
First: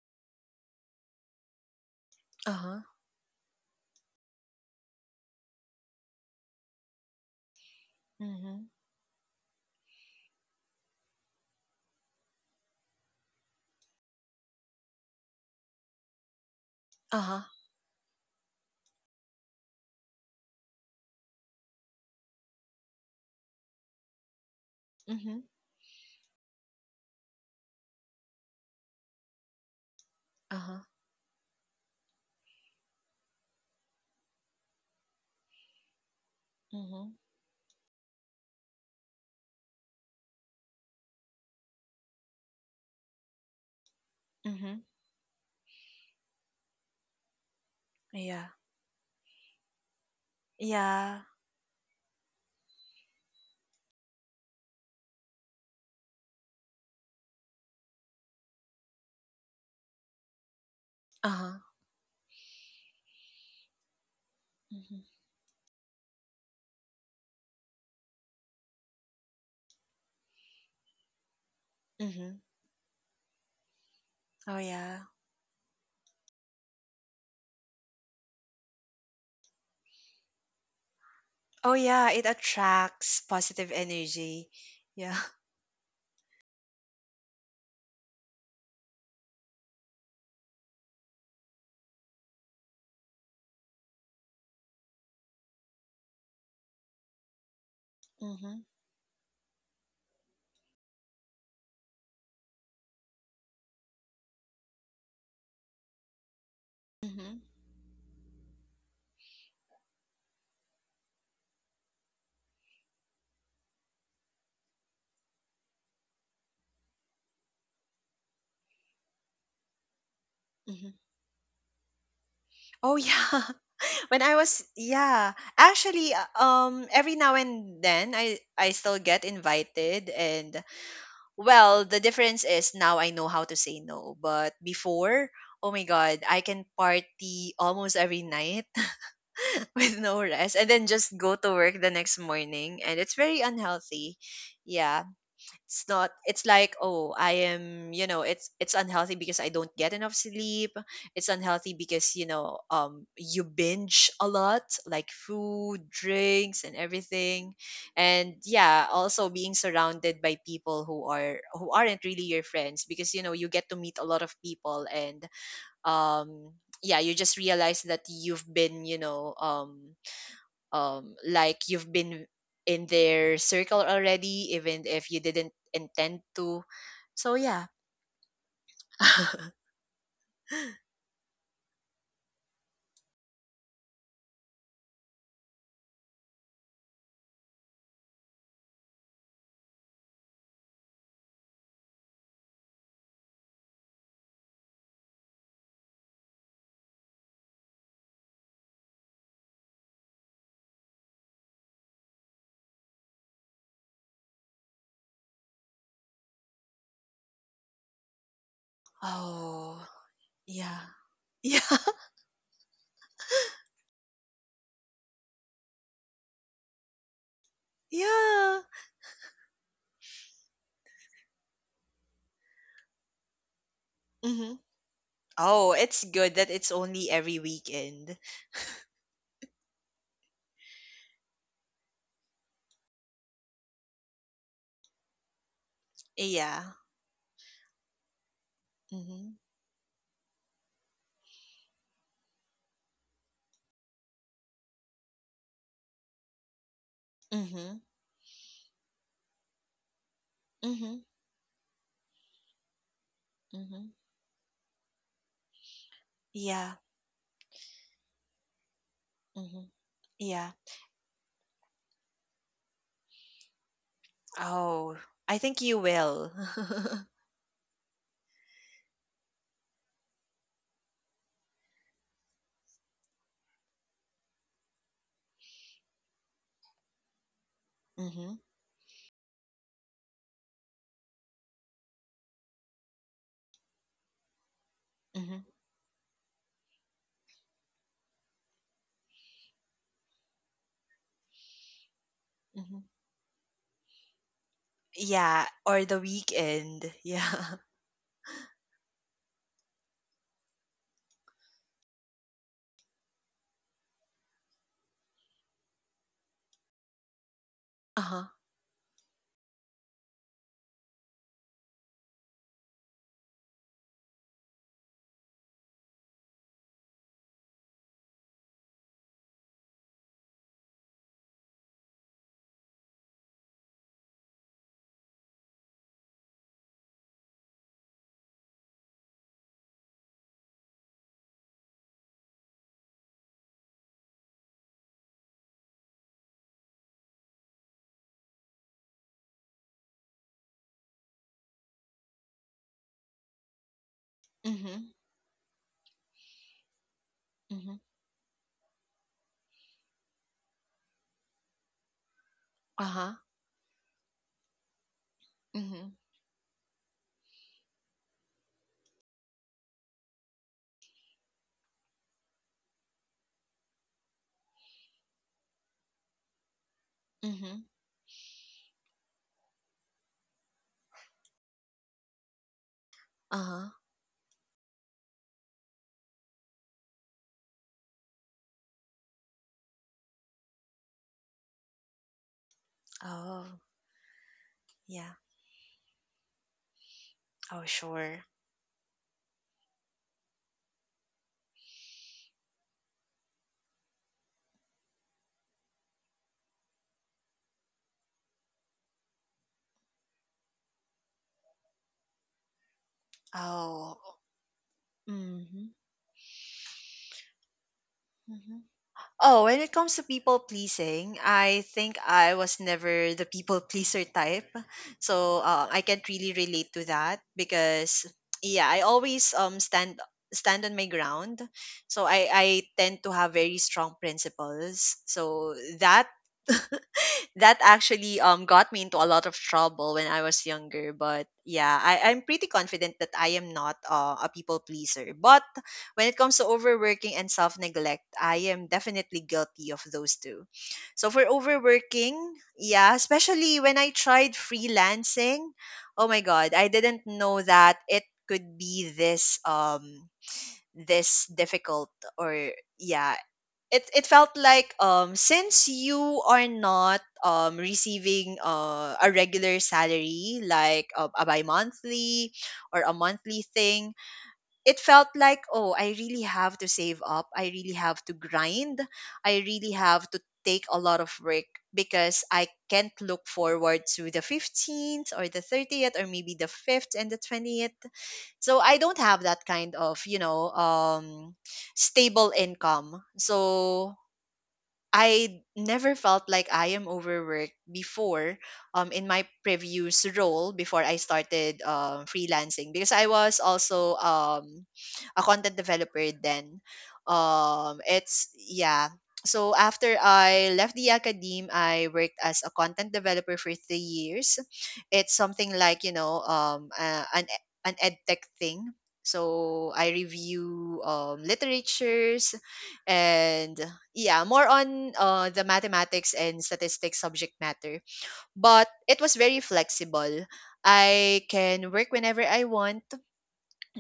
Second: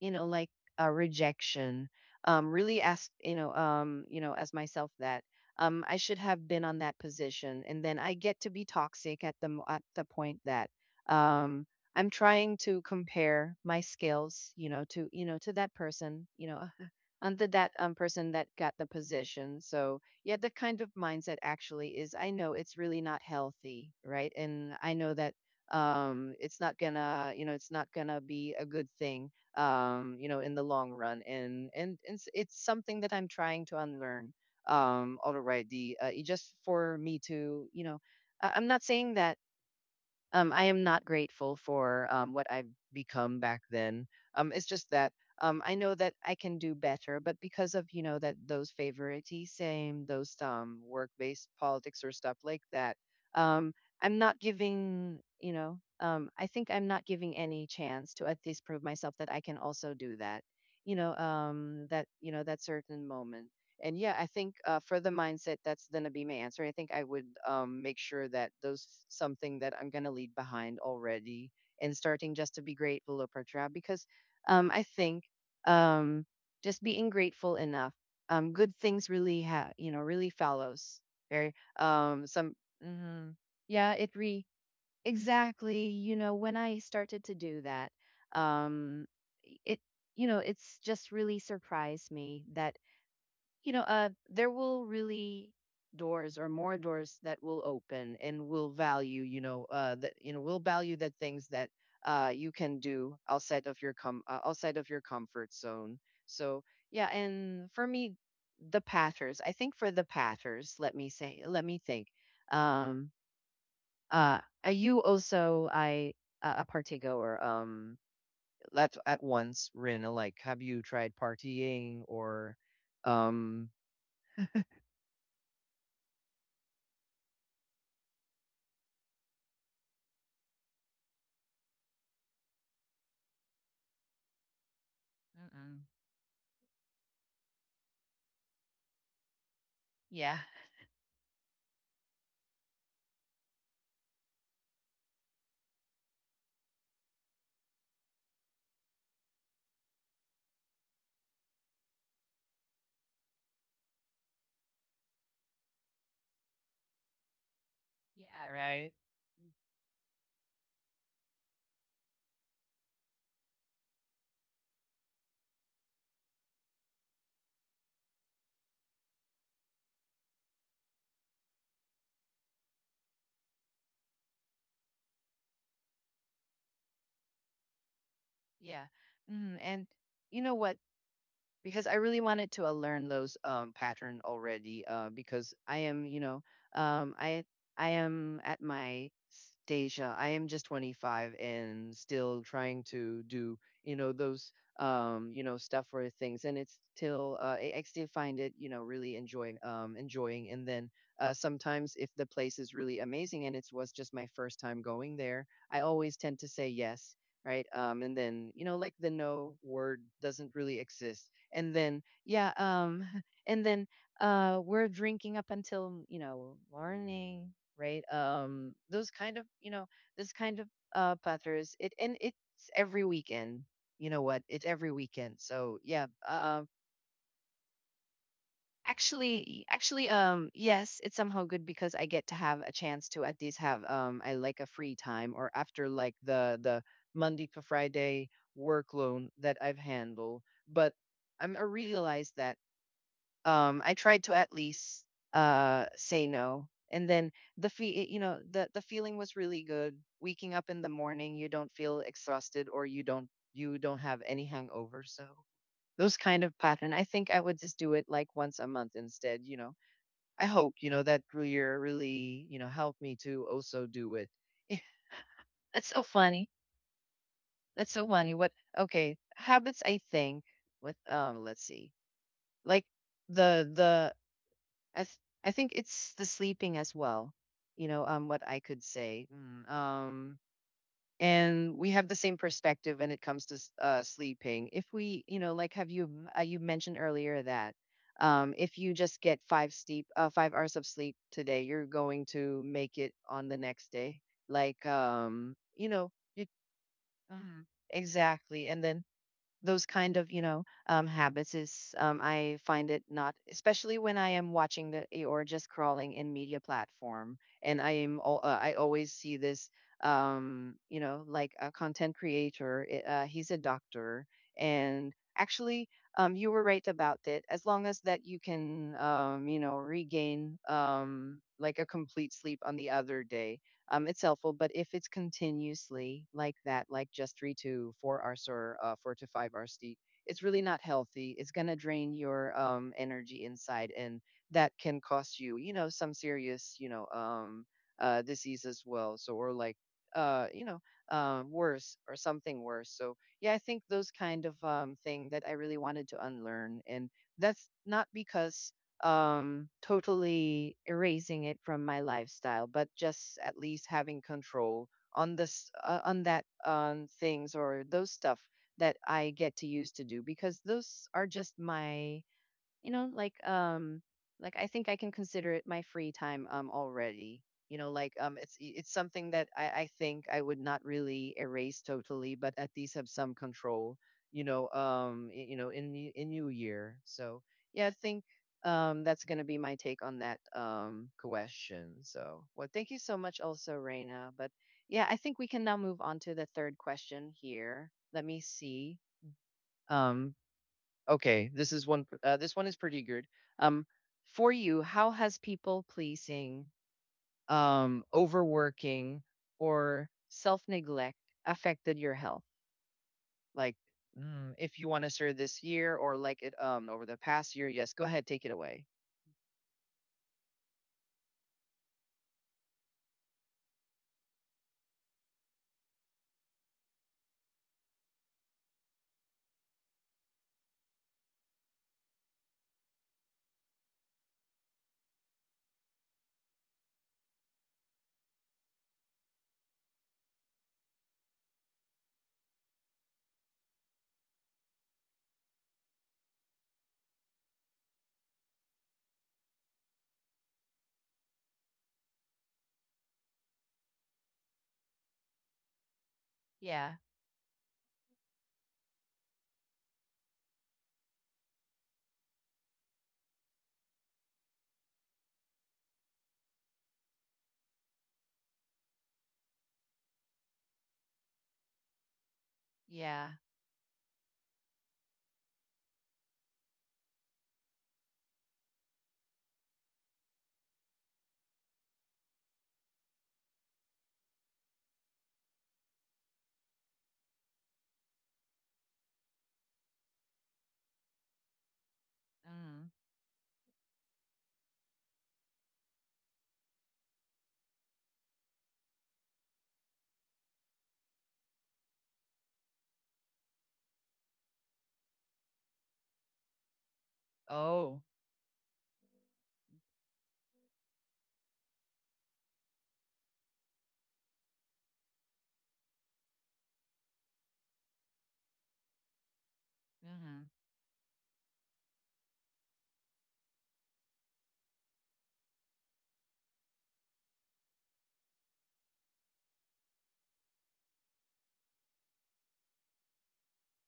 [SPEAKER 1] like, rejection really
[SPEAKER 2] Uh-huh.
[SPEAKER 1] ask, as myself that I should have been on that position, and then I get to
[SPEAKER 2] Mm-hmm.
[SPEAKER 1] be toxic at the mo- at the point that um I'm trying to compare my skills, to that person, you know,
[SPEAKER 2] Uh-huh.
[SPEAKER 1] under that person that got the position. So yeah, the kind of mindset actually is, I know it's really not healthy, right? And I know that
[SPEAKER 2] Mm-hmm.
[SPEAKER 1] it's not gonna be a good thing, you know, in the
[SPEAKER 2] Uh-huh.
[SPEAKER 1] long run. And it's something that I'm trying to unlearn already. It just for
[SPEAKER 2] Mm-hmm.
[SPEAKER 1] me to, you know, I- I'm not saying that, I am not grateful for, what I've become back then. It's
[SPEAKER 2] Mm-hmm.
[SPEAKER 1] just that, I know that I can do better, but because of, that
[SPEAKER 2] Yeah.
[SPEAKER 1] those favoritism, those,
[SPEAKER 2] Yeah.
[SPEAKER 1] work-based politics or stuff like that, um, I'm not giving. I think I'm not giving any chance to at least prove myself that I can also do that. You know,
[SPEAKER 2] Uh-huh.
[SPEAKER 1] um, that you know that certain moment. And yeah, I think, for the
[SPEAKER 2] Mm-hmm.
[SPEAKER 1] mindset, that's gonna be my answer. I think I would, make sure that those something that I'm gonna leave behind already, and starting
[SPEAKER 2] Mm-hmm.
[SPEAKER 1] just to be grateful of our job, because
[SPEAKER 2] Oh,
[SPEAKER 1] I
[SPEAKER 2] yeah.
[SPEAKER 1] think, um, just being grateful enough, good things really ha you know really follows. Very,
[SPEAKER 2] Oh, yeah. It
[SPEAKER 1] some.
[SPEAKER 2] attracts
[SPEAKER 1] Mhm.
[SPEAKER 2] positive
[SPEAKER 1] Yeah, it re—
[SPEAKER 2] energy. Yeah.
[SPEAKER 1] exactly. You know, when I started to do that, um, it, it's just really surprised me that, there will really doors or more doors that will open and
[SPEAKER 2] Mm-hmm.
[SPEAKER 1] will value, you know, that you know will value the things that you can do outside of your comfort zone. So yeah,
[SPEAKER 2] Mm-hmm.
[SPEAKER 1] and for me, the pathers. I think for the pathers, let me think. Um, uh, are you also I a party goer? Let at once, Rina. Like, have you
[SPEAKER 2] Mm-hmm.
[SPEAKER 1] tried partying or
[SPEAKER 2] Oh, yeah.
[SPEAKER 1] um?
[SPEAKER 2] When I was yeah, actually every now and then I still get invited. And, well, the difference is now I know how to say no. But before, oh my
[SPEAKER 1] Mm-mm.
[SPEAKER 2] God, I can party almost every night with no
[SPEAKER 1] Yeah.
[SPEAKER 2] rest and then just go to work the next morning. And it's very unhealthy. Yeah, it's not, it's like, oh, I am, you know, it's unhealthy because I don't get enough sleep. It's unhealthy because, you know, you binge a lot, like food, drinks, and everything. And,
[SPEAKER 1] Yeah,
[SPEAKER 2] yeah,
[SPEAKER 1] right.
[SPEAKER 2] also being surrounded by people who are, who aren't really your friends, because, you know, you get to meet a lot of people. And um yeah, you just realize that you've been, you know, like you've been in their circle already, even if you didn't intend to. So, yeah.
[SPEAKER 1] Yeah. Mm, and you know what? Because I really wanted to, learn those, pattern already, because I am, um, I I am at my stage. I am just 25 and still trying to do, those, stuff for things. And it's still, I still find it, really enjoying. And then, sometimes if the place is really amazing and it was just my first time going there, I always tend to say yes, right? And then, like, the no
[SPEAKER 2] Oh,
[SPEAKER 1] word doesn't really
[SPEAKER 2] yeah.
[SPEAKER 1] exist.
[SPEAKER 2] Yeah.
[SPEAKER 1] And then, yeah, and then, we're drinking up until, morning, right?
[SPEAKER 2] Yeah.
[SPEAKER 1] Those kind of, this kind of, patters it. And it's every weekend. You know what,
[SPEAKER 2] Hmm.
[SPEAKER 1] it's every weekend.
[SPEAKER 2] Oh,
[SPEAKER 1] So yeah,
[SPEAKER 2] it's good that it's only every weekend.
[SPEAKER 1] actually, yes, it's somehow good because I get to have a chance to at least have, I like a free time, or after like the
[SPEAKER 2] Yeah.
[SPEAKER 1] the Monday to Friday work loan
[SPEAKER 2] Mm-hmm.
[SPEAKER 1] that I've handled. But I realize that, I tried to at least, say no, and then the
[SPEAKER 2] Mm-hmm.
[SPEAKER 1] fee you know the feeling was really good, waking up in the
[SPEAKER 2] Mm-hmm.
[SPEAKER 1] morning. You don't feel exhausted, or you don't
[SPEAKER 2] Mm-hmm.
[SPEAKER 1] have any hangover. So those kind of
[SPEAKER 2] Yeah.
[SPEAKER 1] pattern, I think I would just do it like once a month instead,
[SPEAKER 2] Mm-hmm.
[SPEAKER 1] I
[SPEAKER 2] Yeah.
[SPEAKER 1] hope, that career, really, helped me to also do it. Yeah,
[SPEAKER 2] Oh, I think you
[SPEAKER 1] that's so
[SPEAKER 2] will.
[SPEAKER 1] funny. That's so funny. What? Okay, habits. I think with, let's see, like the the I, th- I think it's the sleeping as well. You know,
[SPEAKER 2] Mm-hmm.
[SPEAKER 1] what I could say. And we have the same perspective when it comes to sleeping. If we,
[SPEAKER 2] Mm-hmm.
[SPEAKER 1] like, have you, you mentioned earlier that, if you just get 5 hours of sleep today, you're going to
[SPEAKER 2] Mm-hmm.
[SPEAKER 1] make it on the next day. Like,
[SPEAKER 2] Yeah, or the
[SPEAKER 1] you,
[SPEAKER 2] weekend. Yeah.
[SPEAKER 1] Mhm. Exactly. And then those kind of, habits is, I find it not, especially when I am watching the, or just crawling in media platform, and i am
[SPEAKER 2] Uh-huh.
[SPEAKER 1] al- uh, i always see this, you know, like a content creator, he's a doctor. And actually, you were right about it: as long as that you can, you know, regain, like a complete sleep on the other day, it's helpful. But if it's continuously like that, like just 3 to 4 hours, or 4 to 5 hours, deep, it's really not healthy. It's gonna drain your, energy inside, and that can cost you, you know, some serious, disease as well. So, or like, uh, you know, worse, or something worse. So yeah, I think those kind of,
[SPEAKER 2] Mm-hmm.
[SPEAKER 1] thing that I really wanted to unlearn, and that's
[SPEAKER 2] Mm-hmm.
[SPEAKER 1] not because, totally erasing it from my lifestyle, but
[SPEAKER 2] Uh-huh.
[SPEAKER 1] just at least having control on this uh,
[SPEAKER 2] Mhm.
[SPEAKER 1] on that, things or those stuff that I get to use to do, because those are just my, you know like um like, I think I can consider it my free time, already.
[SPEAKER 2] Mhm.
[SPEAKER 1] You know, like, it's something that I think I would not really erase totally, but at least have some
[SPEAKER 2] Uh-huh.
[SPEAKER 1] control, you know y- you know in the in new year. So yeah, I think, that's going to be my take on that, question. So, well, thank you so much
[SPEAKER 2] Oh,
[SPEAKER 1] also, Reina. But yeah, I
[SPEAKER 2] yeah.
[SPEAKER 1] think we can now move on to the third question
[SPEAKER 2] Oh,
[SPEAKER 1] here. Let
[SPEAKER 2] sure.
[SPEAKER 1] me see. um Okay, this is one. This one is pretty good. Um, for you, how has people pleasing, overworking, or self neglect affected your health? Like,
[SPEAKER 2] Oh.
[SPEAKER 1] if you want to share this
[SPEAKER 2] Mhm.
[SPEAKER 1] year, or like it, over the past year, yes, go ahead, take it
[SPEAKER 2] Mhm.
[SPEAKER 1] away.
[SPEAKER 2] Oh, when it comes to people pleasing, I think I was never the people pleaser type. So, I can't really relate to that, because, yeah, I always stand on my ground. So I tend to have very strong principles. So that that actually got me into a lot of trouble when I was younger. But, yeah, I'm pretty confident that I am not, a people pleaser. But when it comes to overworking and self neglect, I am definitely guilty of those two. So, for overworking, yeah, especially when I tried freelancing. Oh my god, I
[SPEAKER 1] Yeah,
[SPEAKER 2] didn't know that it could be this this difficult. Or, yeah, it felt like, since you are not receiving, a regular salary, like, a bi-monthly or a
[SPEAKER 1] yeah.
[SPEAKER 2] monthly thing. It felt like, oh, I really have to save up, I really have to grind, I really have to take a lot of work, because I can't look forward to the 15th or the 30th, or maybe the 5th and the 20th. So I don't have that kind of, you know, stable
[SPEAKER 1] Mm.
[SPEAKER 2] income. So I never felt like I am overworked before, in my previous role before I started freelancing, because I was also a content developer then.
[SPEAKER 1] Oh.
[SPEAKER 2] Yeah. So after I left the academe, I worked as a content developer for 3 years. It's something like, you know, an edtech thing. So I
[SPEAKER 1] Mm-hmm.
[SPEAKER 2] review, literatures. And, yeah, more on, the mathematics and statistics subject matter. But it was very flexible, I can work whenever I want.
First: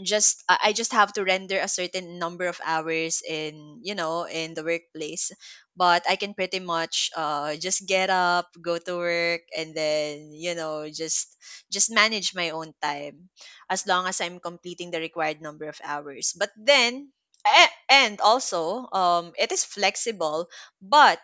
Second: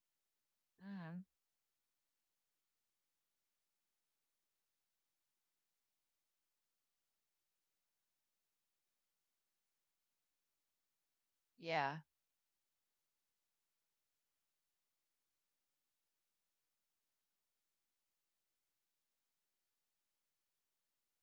[SPEAKER 2] Just, I just have
[SPEAKER 1] Mm-hmm.
[SPEAKER 2] to render a certain number of hours in, you know, in the workplace. But I can pretty much, just get up, go to work, and then, you know, just
[SPEAKER 1] Yeah,
[SPEAKER 2] manage my own time, as long as I'm completing the required number of hours. But then, and also, it is flexible, but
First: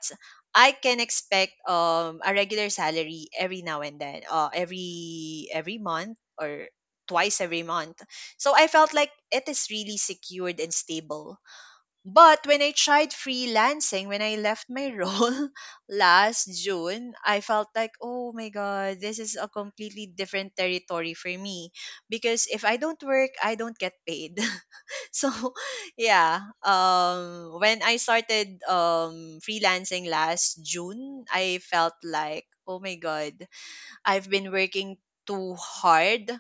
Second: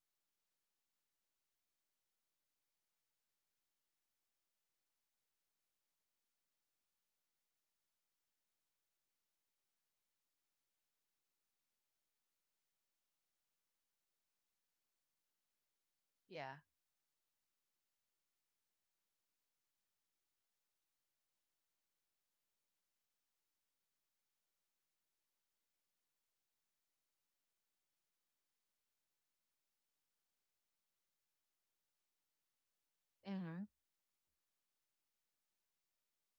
[SPEAKER 2] I can expect, a regular salary every now and then, every month or twice every month. So I felt like it is really secured and stable. But when I tried freelancing, when I left my role last
[SPEAKER 1] yeah.
[SPEAKER 2] June, I felt like, oh my God, this is a completely different territory for me. Because if I don't work, I don't get paid. So, yeah, when I started, freelancing last June, I felt like, oh my God,
[SPEAKER 1] Mm-hmm.
[SPEAKER 2] I've been working too hard,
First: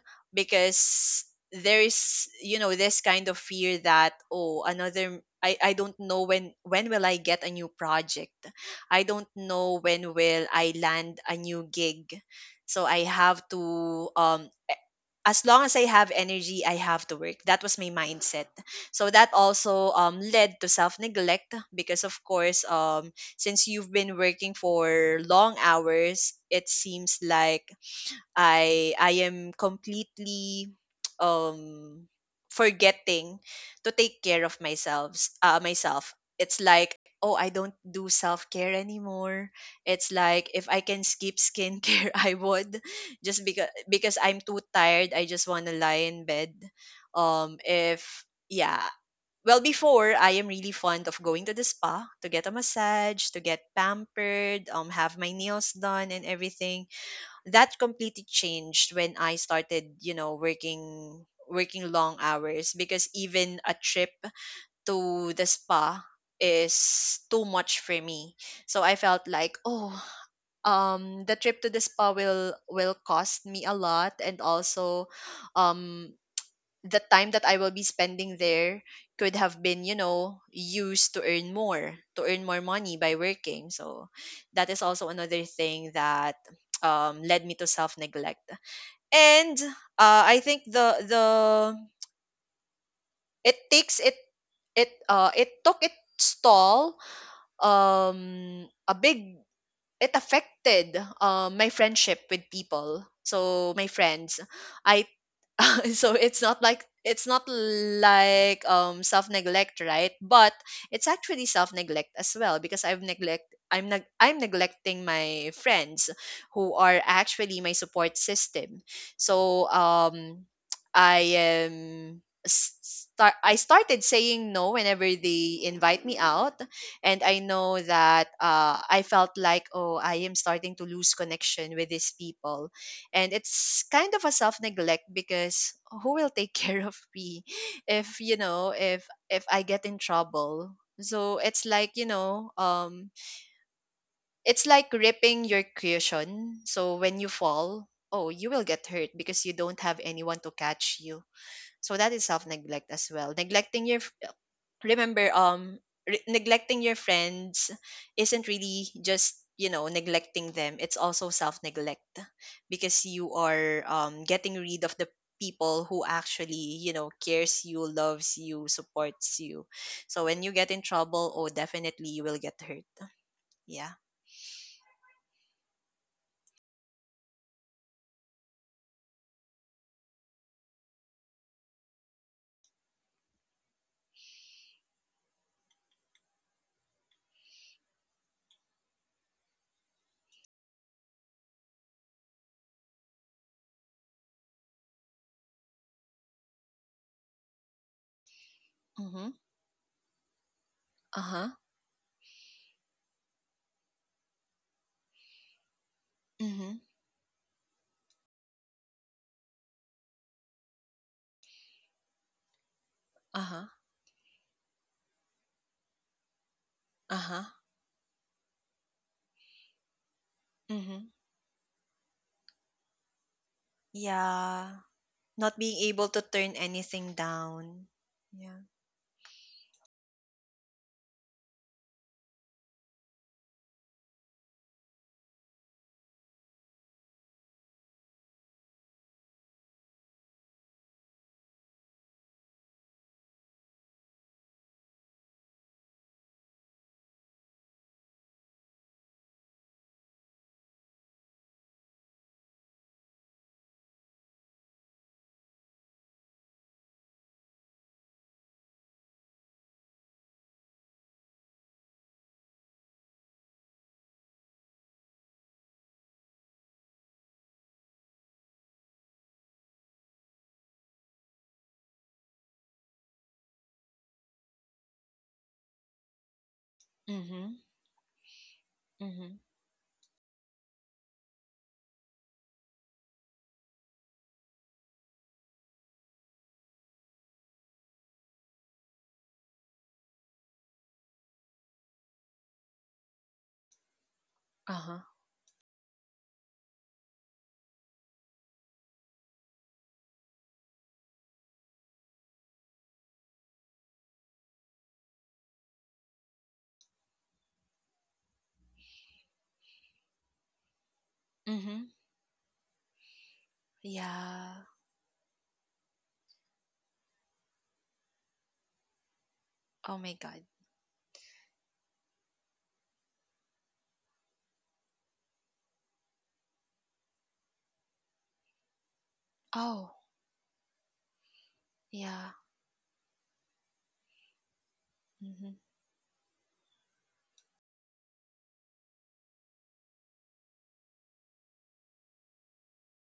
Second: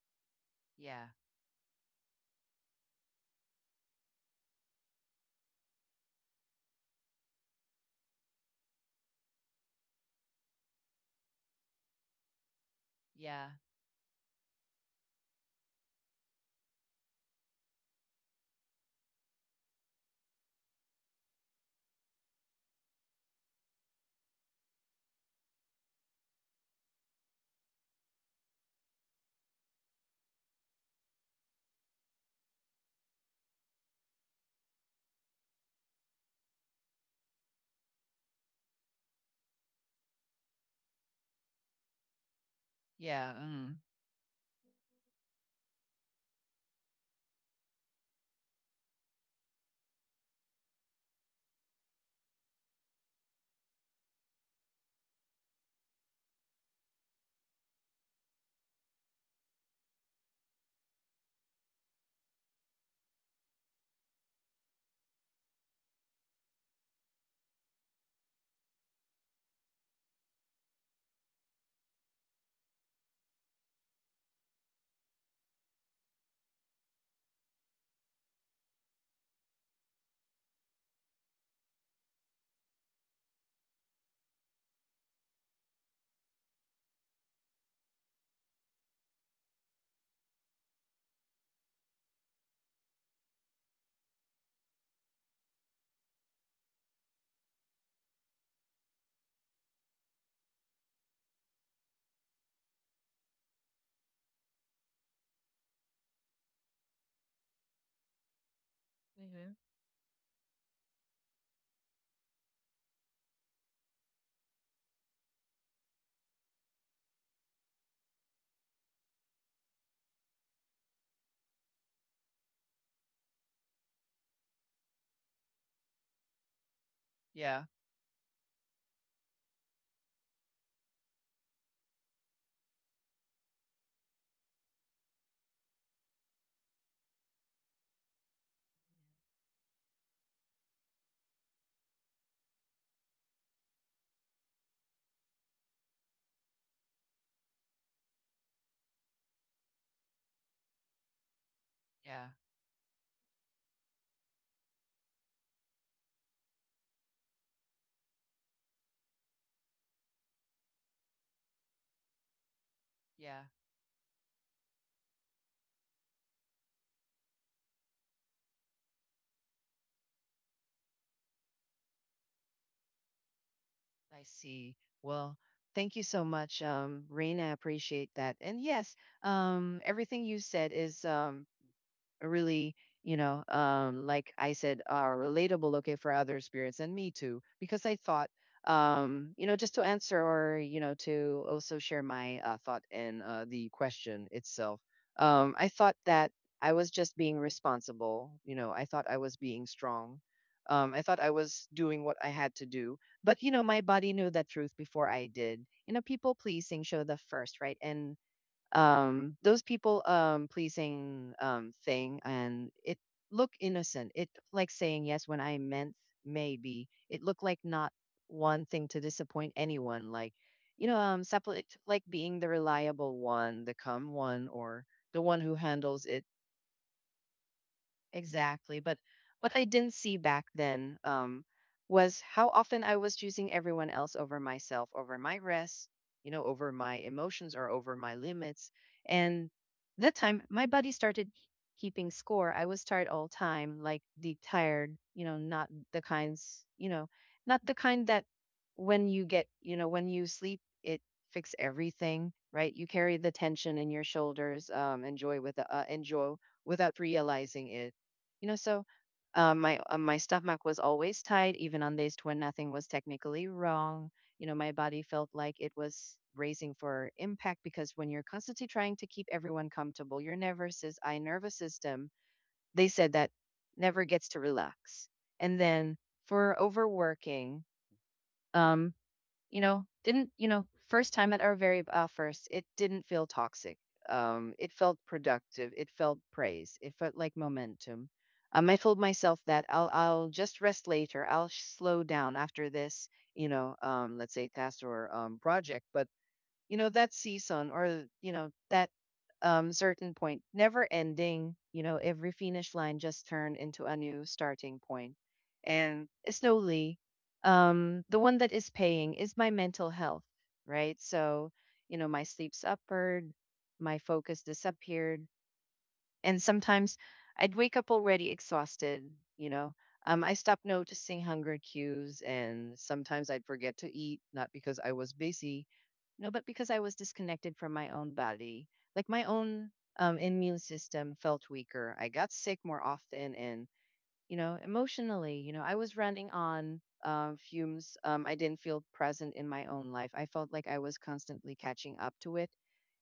[SPEAKER 1] Yeah,
[SPEAKER 2] because there is, you know, this kind of fear that, oh, another I don't know when will I get a new project. I don't know when will I land a new gig. So I have
[SPEAKER 1] yeah,
[SPEAKER 2] to, as long as I have energy, I have to work. That was my mindset. So that also, led to self neglect because, of course, since you've been working for long hours, it seems like I am completely um forgetting to take care of myself. It's like, oh, I don't do self-care anymore. It's like, if I can skip skincare I would,
[SPEAKER 1] yeah.
[SPEAKER 2] just because
[SPEAKER 1] Mm.
[SPEAKER 2] because I'm too tired, I just want to lie in bed. If yeah well before I am really fond of going to the spa to get a massage, to get pampered, have my nails done and everything. That completely changed when I started, you know, working long hours, because even a trip to the spa is too much for me. So I felt like, oh, the trip to the spa will cost me a lot. And also, um the time that I will be spending there could have been, you know, used to earn more money by working. So that is also another thing that led me to self neglect. And, I think the it takes it it it took its toll. A big It affected, my friendship with people. So my friends, I. So it's not like self
[SPEAKER 1] Mm-hmm.
[SPEAKER 2] neglect, right? But it's actually self neglect as well, because I'm neglecting my friends, who are actually my support system. So, i am s- I started saying no whenever they invite me out. And I
[SPEAKER 1] Yeah,
[SPEAKER 2] know that, I felt like, oh, I am starting to lose connection with these people. And it's kind of a self neglect, because who will take care of me if, you know, if I get in trouble? So it's like, you know, it's like ripping your cushion. So when you fall, oh, you will get hurt because you don't have anyone to catch you. So that is
[SPEAKER 1] yeah,
[SPEAKER 2] self neglect as well. Neglecting your Remember, neglecting your friends isn't really just, you know, neglecting them. It's also self-neglect because you
[SPEAKER 1] yeah.
[SPEAKER 2] are, getting rid of the people who actually, you know, cares you, loves you, supports you. So when you get in trouble, oh, definitely you will get hurt. Yeah.
[SPEAKER 1] I see. Well, thank you so much, Rain. I appreciate that. And yes, everything you said is really like I said, are relatable okay for other experience and me too because I thought just to answer or to also share my thought in the question itself. I thought that I was just being responsible. You know, I thought I
[SPEAKER 2] Mm-hmm.
[SPEAKER 1] was being strong. I thought I
[SPEAKER 2] Uh-huh.
[SPEAKER 1] was doing what I had to do, but you know, my body knew that truth before I did. You know, people
[SPEAKER 2] Mm-hmm.
[SPEAKER 1] pleasing show the first right. And those people pleasing thing, and it look
[SPEAKER 2] Uh-huh.
[SPEAKER 1] innocent. It like saying yes when I meant maybe. It
[SPEAKER 2] Uh-huh.
[SPEAKER 1] looked like not wanting to disappoint anyone, like you
[SPEAKER 2] Mm-hmm.
[SPEAKER 1] know, separate, like being the reliable one, the calm one,
[SPEAKER 2] Yeah,
[SPEAKER 1] or the one
[SPEAKER 2] not
[SPEAKER 1] who
[SPEAKER 2] being able
[SPEAKER 1] handles
[SPEAKER 2] to
[SPEAKER 1] it.
[SPEAKER 2] turn anything down. Yeah.
[SPEAKER 1] Exactly. But what I didn't see back then was how often I was choosing everyone else over myself, over my rest, you know, over my emotions or over my limits. And that time, my body started keeping score. I was tired all time, like deep tired, you know, not the kinds, you know, not the kind that when you get, you know, when you sleep, it fix everything, right? You carry the tension in your shoulders, enjoy without realizing it, you know. So my my stomach was always tight, even on days when nothing was technically wrong. You know, my body felt like it was bracing for impact, because when you're constantly trying to keep everyone comfortable, your nervous system, they said that, never gets to relax. And then for
[SPEAKER 2] Mm-hmm.
[SPEAKER 1] overworking, um,
[SPEAKER 2] Mm-hmm.
[SPEAKER 1] didn't, first time at our very first, it didn't feel toxic. It felt productive, it felt praise, it felt like momentum. I told myself that I'll just rest later, I'll slow down after this, you know, let's say task
[SPEAKER 2] Uh-huh.
[SPEAKER 1] or project. But you know, that season, or you know, that certain point, never ending. You know, every finish line just turned into a new starting point. And slowly, the one that is paying is my mental health, right? So
[SPEAKER 2] Mm-hmm.
[SPEAKER 1] you know, my sleep's upward, my focus
[SPEAKER 2] Yeah.
[SPEAKER 1] disappeared, and sometimes I'd wake up already exhausted, you know.
[SPEAKER 2] Oh my god.
[SPEAKER 1] I stopped noticing hunger cues, and sometimes I'd forget to eat, not because I was busy, no, but because I was disconnected from my own body. Like my own
[SPEAKER 2] Oh,
[SPEAKER 1] immune system felt weaker. I
[SPEAKER 2] yeah.
[SPEAKER 1] got sick more often, and you know, emotionally,
[SPEAKER 2] Mm-hmm.
[SPEAKER 1] you know, I was running on fumes. I didn't feel present in my own life. I felt like I was constantly catching up to it.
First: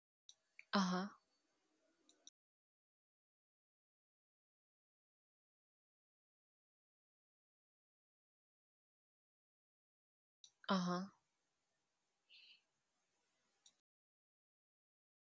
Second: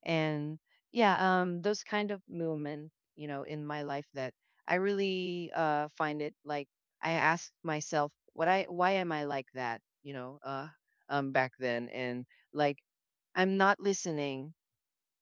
[SPEAKER 1] And
[SPEAKER 2] Uh-huh.
[SPEAKER 1] yeah, those kind of movement, you know, in my life, that I really find it like, I ask myself what I why am I like that, you know.
[SPEAKER 2] Uh-huh.
[SPEAKER 1] Back then, and like, I'm not listening,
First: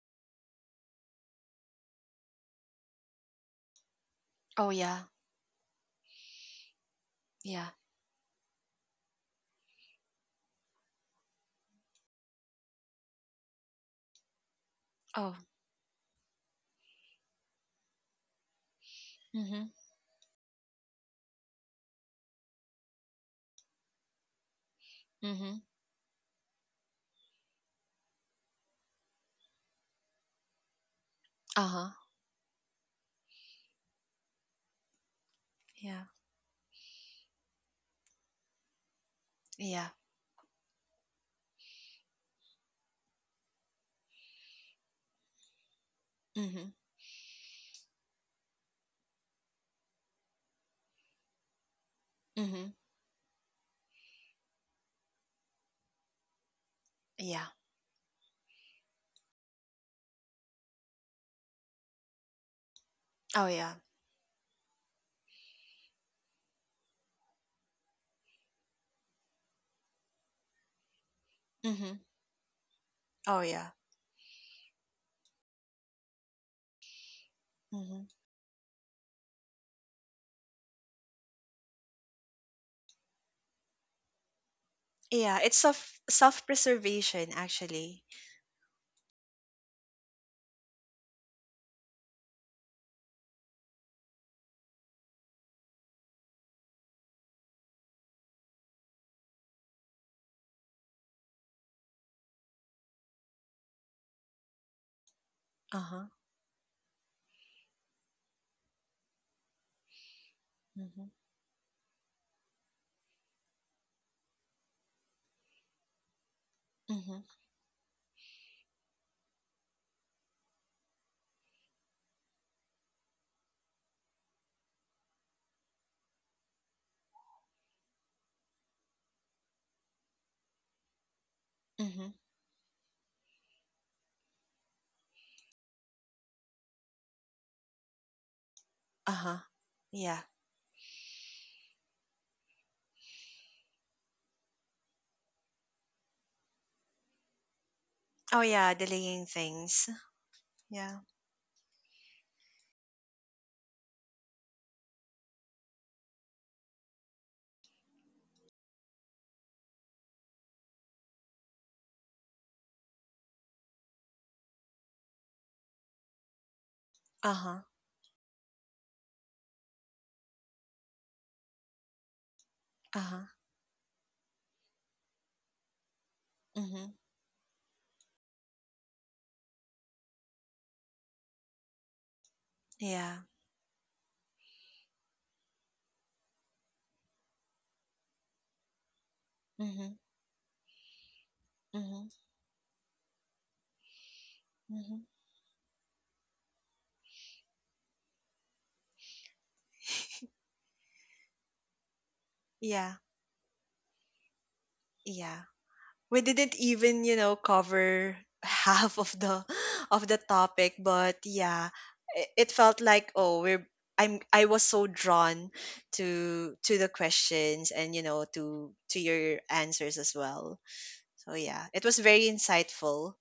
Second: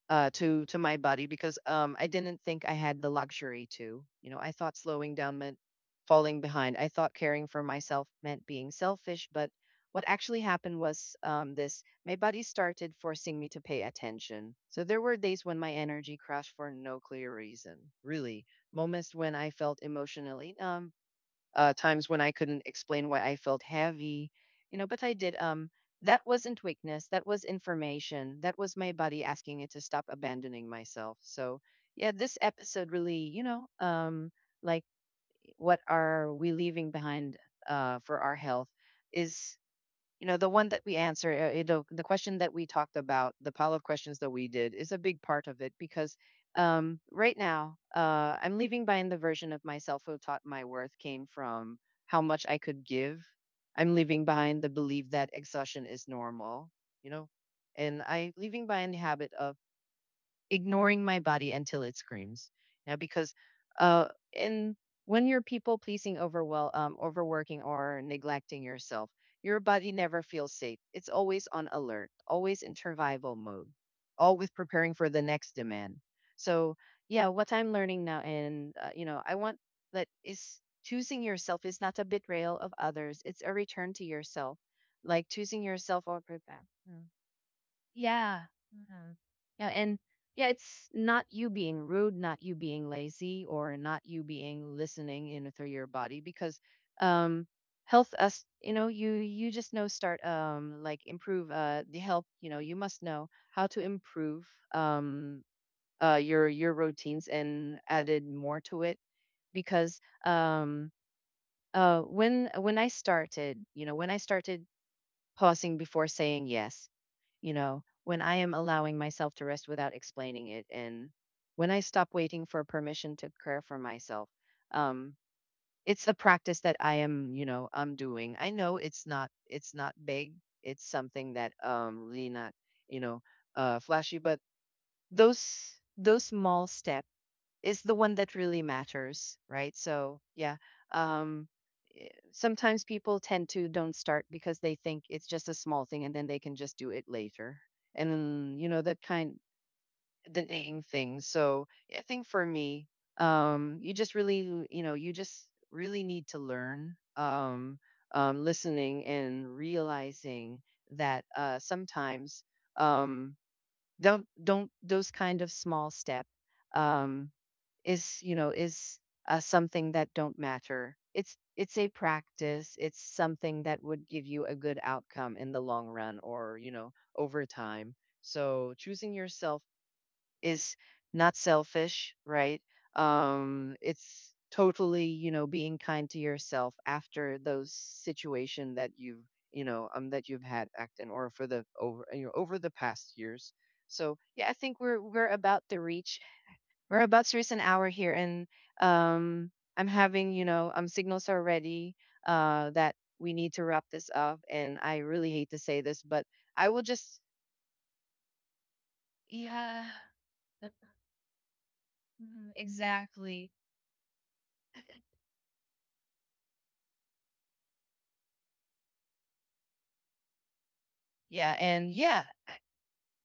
[SPEAKER 1] to my body, because I didn't think I had the luxury to. You know, I
[SPEAKER 2] Oh,
[SPEAKER 1] thought
[SPEAKER 2] yeah.
[SPEAKER 1] slowing down meant falling behind. I thought caring for
[SPEAKER 2] Yeah.
[SPEAKER 1] myself meant being selfish. But what actually happened was, this: my body started forcing me to pay attention. So there were
[SPEAKER 2] Oh.
[SPEAKER 1] days when my energy crashed for no clear reason, really. Moments when I
[SPEAKER 2] Mm-hmm.
[SPEAKER 1] felt emotionally numb, times when I couldn't explain why I felt heavy, you know, but I did.
[SPEAKER 2] Mm-hmm.
[SPEAKER 1] That wasn't weakness. That was information. That was my body asking it to stop abandoning myself. So
[SPEAKER 2] Uh-huh.
[SPEAKER 1] yeah, this episode really, you know, like, what
[SPEAKER 2] Yeah.
[SPEAKER 1] are we leaving behind for our health is
[SPEAKER 2] Yeah.
[SPEAKER 1] you know, the one that we answer, you know, the question that we talked about, the pile of questions that we did, is a big part of it. Because
[SPEAKER 2] Mm-hmm.
[SPEAKER 1] right now I'm leaving behind the version of myself who taught my worth came from how much I
[SPEAKER 2] Mm-hmm.
[SPEAKER 1] could give. I'm leaving behind the belief that exhaustion is normal, you know,
[SPEAKER 2] Yeah.
[SPEAKER 1] and I leaving behind the habit of ignoring my body until it screams. Yeah, because
[SPEAKER 2] Oh, yeah.
[SPEAKER 1] uh, in when you're people pleasing, over well, overworking or neglecting yourself, your body never feels safe. It's always on
[SPEAKER 2] Mm-hmm.
[SPEAKER 1] alert, always in survival
[SPEAKER 2] Oh,
[SPEAKER 1] mode,
[SPEAKER 2] yeah.
[SPEAKER 1] always preparing for the next demand. So yeah, what I'm learning
[SPEAKER 2] Mm-hmm.
[SPEAKER 1] now, and you know, I want, that is, choosing yourself is not a betrayal of others. It's a return to yourself, like
[SPEAKER 2] Yeah. It's
[SPEAKER 1] choosing
[SPEAKER 2] self
[SPEAKER 1] yourself over
[SPEAKER 2] self
[SPEAKER 1] them.
[SPEAKER 2] preservation actually.
[SPEAKER 1] Yeah. Mhm. Yeah. And yeah, it's not you being rude, not you being lazy, or not you being listening in through your body. Because um, health, us, you know, you just know start like improve the health. You know, you must know how to improve um
[SPEAKER 2] Uh-huh.
[SPEAKER 1] your routines and added more to it. Because um
[SPEAKER 2] Mm-hmm.
[SPEAKER 1] when I started, you know, when I started pausing before saying yes.
[SPEAKER 2] Mm-hmm.
[SPEAKER 1] You know, when I am allowing myself to rest without explaining it, and when I stop waiting for permission to care for myself, um, it's a practice that I am, you know, I'm doing. I know it's not big. It's something that
[SPEAKER 2] Mm-hmm.
[SPEAKER 1] really not, you know, flashy. But those those small step is the one that really matters,
[SPEAKER 2] Uh-huh.
[SPEAKER 1] right? So
[SPEAKER 2] Yeah.
[SPEAKER 1] yeah, um, sometimes people tend to don't start because they think it's just a small thing, and then they can just do it later.
[SPEAKER 2] Oh,
[SPEAKER 1] And you
[SPEAKER 2] yeah,
[SPEAKER 1] know, that
[SPEAKER 2] delaying
[SPEAKER 1] kind,
[SPEAKER 2] things.
[SPEAKER 1] the name
[SPEAKER 2] Yeah.
[SPEAKER 1] thing. So I think for me, you just really, you know, you just really need to learn listening and realizing that sometimes um don't those kind of small step um
[SPEAKER 2] Uh-huh.
[SPEAKER 1] is you know is something that don't matter. It's a practice. It's
[SPEAKER 2] Uh-huh.
[SPEAKER 1] something that would give you a good outcome in the long run, or you
[SPEAKER 2] Mm-hmm.
[SPEAKER 1] know, over time. So choosing yourself is not selfish, right?
[SPEAKER 2] Yeah.
[SPEAKER 1] It's totally, you know, being kind to yourself after those situation that you've, you know,
[SPEAKER 2] Mm-hmm.
[SPEAKER 1] that you've had acting or for the over,
[SPEAKER 2] Mm-hmm.
[SPEAKER 1] you know, over the past years. So yeah, I think we're
[SPEAKER 2] Mm-hmm.
[SPEAKER 1] we're about to reach, we're about to reach an hour here. And um, I'm having, you know, signals already that
[SPEAKER 2] Yeah.
[SPEAKER 1] we need to wrap this up. And I really
[SPEAKER 2] Yeah.
[SPEAKER 1] hate to say this,
[SPEAKER 2] We
[SPEAKER 1] but
[SPEAKER 2] didn't
[SPEAKER 1] I will
[SPEAKER 2] even,
[SPEAKER 1] just,
[SPEAKER 2] cover half of the of the topic. But, yeah, it felt like, oh,
[SPEAKER 1] Exactly.
[SPEAKER 2] we're I'm I was so drawn to the questions, and, you know, to your answers as well. So,
[SPEAKER 1] Yeah,
[SPEAKER 2] yeah, it
[SPEAKER 1] and
[SPEAKER 2] was
[SPEAKER 1] yeah.
[SPEAKER 2] very insightful.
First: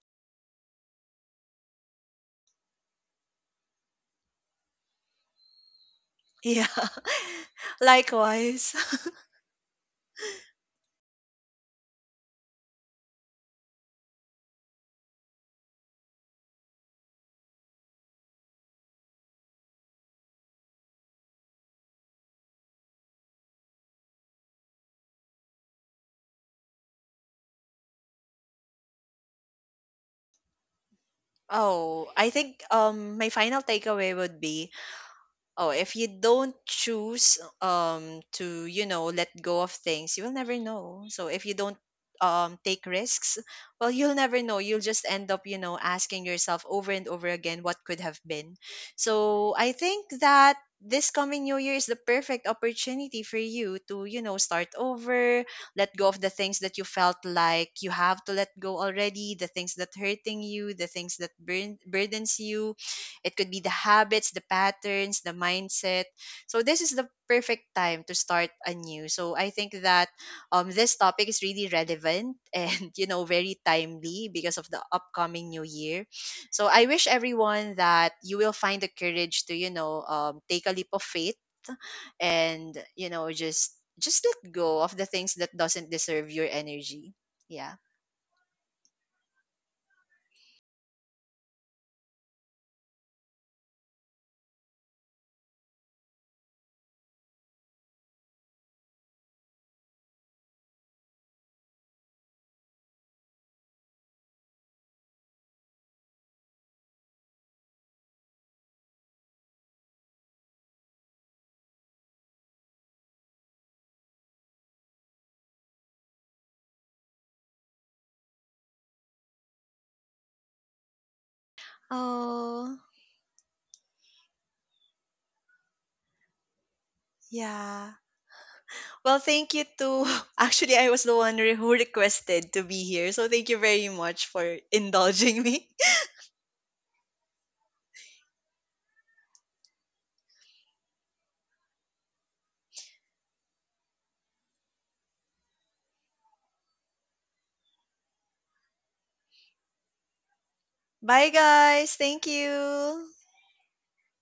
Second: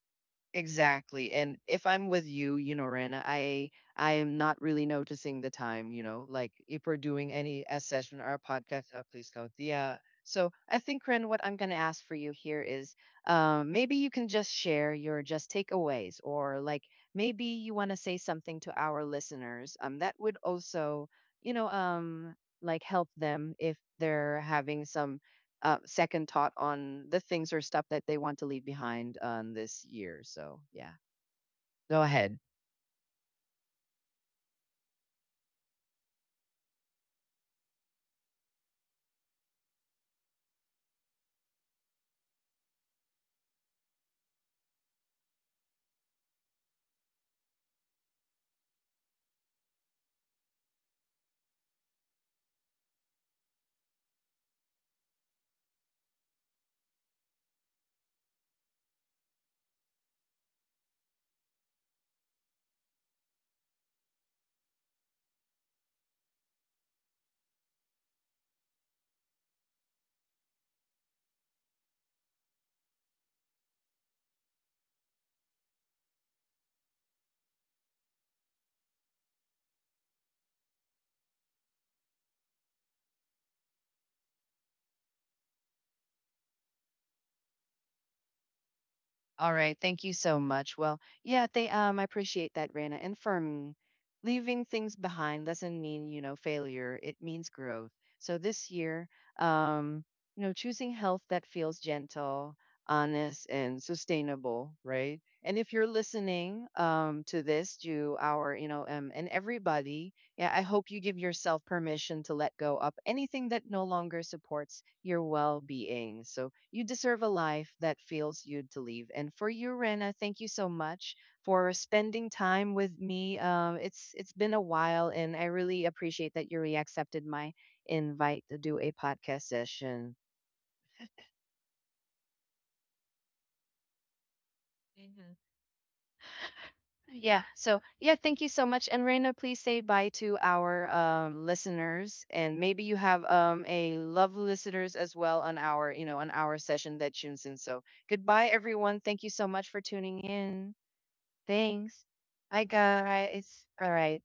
[SPEAKER 1] Exactly. And if I'm with you, you know, Rana, I am not really noticing the time, you know, like
[SPEAKER 2] Yeah,
[SPEAKER 1] if we're doing any a session or a
[SPEAKER 2] likewise.
[SPEAKER 1] podcast, please go. Yeah. So I think, Ren, what I'm going to ask for you here is maybe you can just share your just takeaways, or like, maybe you want to say something to our listeners that would also, you know, like help them if they're having some second thought on the things or stuff that they want to leave behind on this year. So yeah, go
[SPEAKER 2] Oh, I
[SPEAKER 1] ahead.
[SPEAKER 2] think, my final takeaway would be, oh, if you don't choose, to, you know, let go of things, you will never know. So if you don't, take risks, well, you'll never know. You'll just end up, you know, asking yourself over and over again what could have been. So I think that this coming new year is the perfect opportunity for you to, you know, start over, let go of the things that you felt like you have to let go already, the things that hurting you, the things that burn burdens you. It could be the habits, the patterns, the mindset. So this is the perfect time to start anew. So I think that, this topic is really relevant and you know, very timely because of the upcoming new year. So I wish everyone that you will find the courage to, you know, take a leap of faith, and, you know, just let go of the things that doesn't deserve your energy. Yeah.
[SPEAKER 1] All right, thank you so much. Well, yeah, they I appreciate that, Rana. And for me, leaving things behind doesn't mean you know failure. It means growth. So this year, um, you know, choosing health that feels gentle, honest, and sustainable, right? And if you're listening to this, to our, you know, and everybody, yeah, I hope you give yourself permission to let go of anything that no longer supports your well being. So you deserve a life that feels you to live. And for you, Rena, thank you so much for spending time
[SPEAKER 2] Oh,
[SPEAKER 1] with me. It's been a while, and I really appreciate that you accepted my
[SPEAKER 2] yeah.
[SPEAKER 1] invite to do a
[SPEAKER 2] Well,
[SPEAKER 1] podcast
[SPEAKER 2] thank you too.
[SPEAKER 1] session.
[SPEAKER 2] Actually, I was the one who requested to be here. So thank you very much for indulging me.
[SPEAKER 1] Yeah. So, yeah, thank you so much. And Raina, please say bye to our listeners, and maybe you have a love listeners as well on our, you know, on our session that tunes in. So, goodbye, everyone. Thank you so much for tuning in.
[SPEAKER 2] Bye, guys.
[SPEAKER 1] Thanks.
[SPEAKER 2] Thank
[SPEAKER 1] Bye,
[SPEAKER 2] you.
[SPEAKER 1] guys. All right.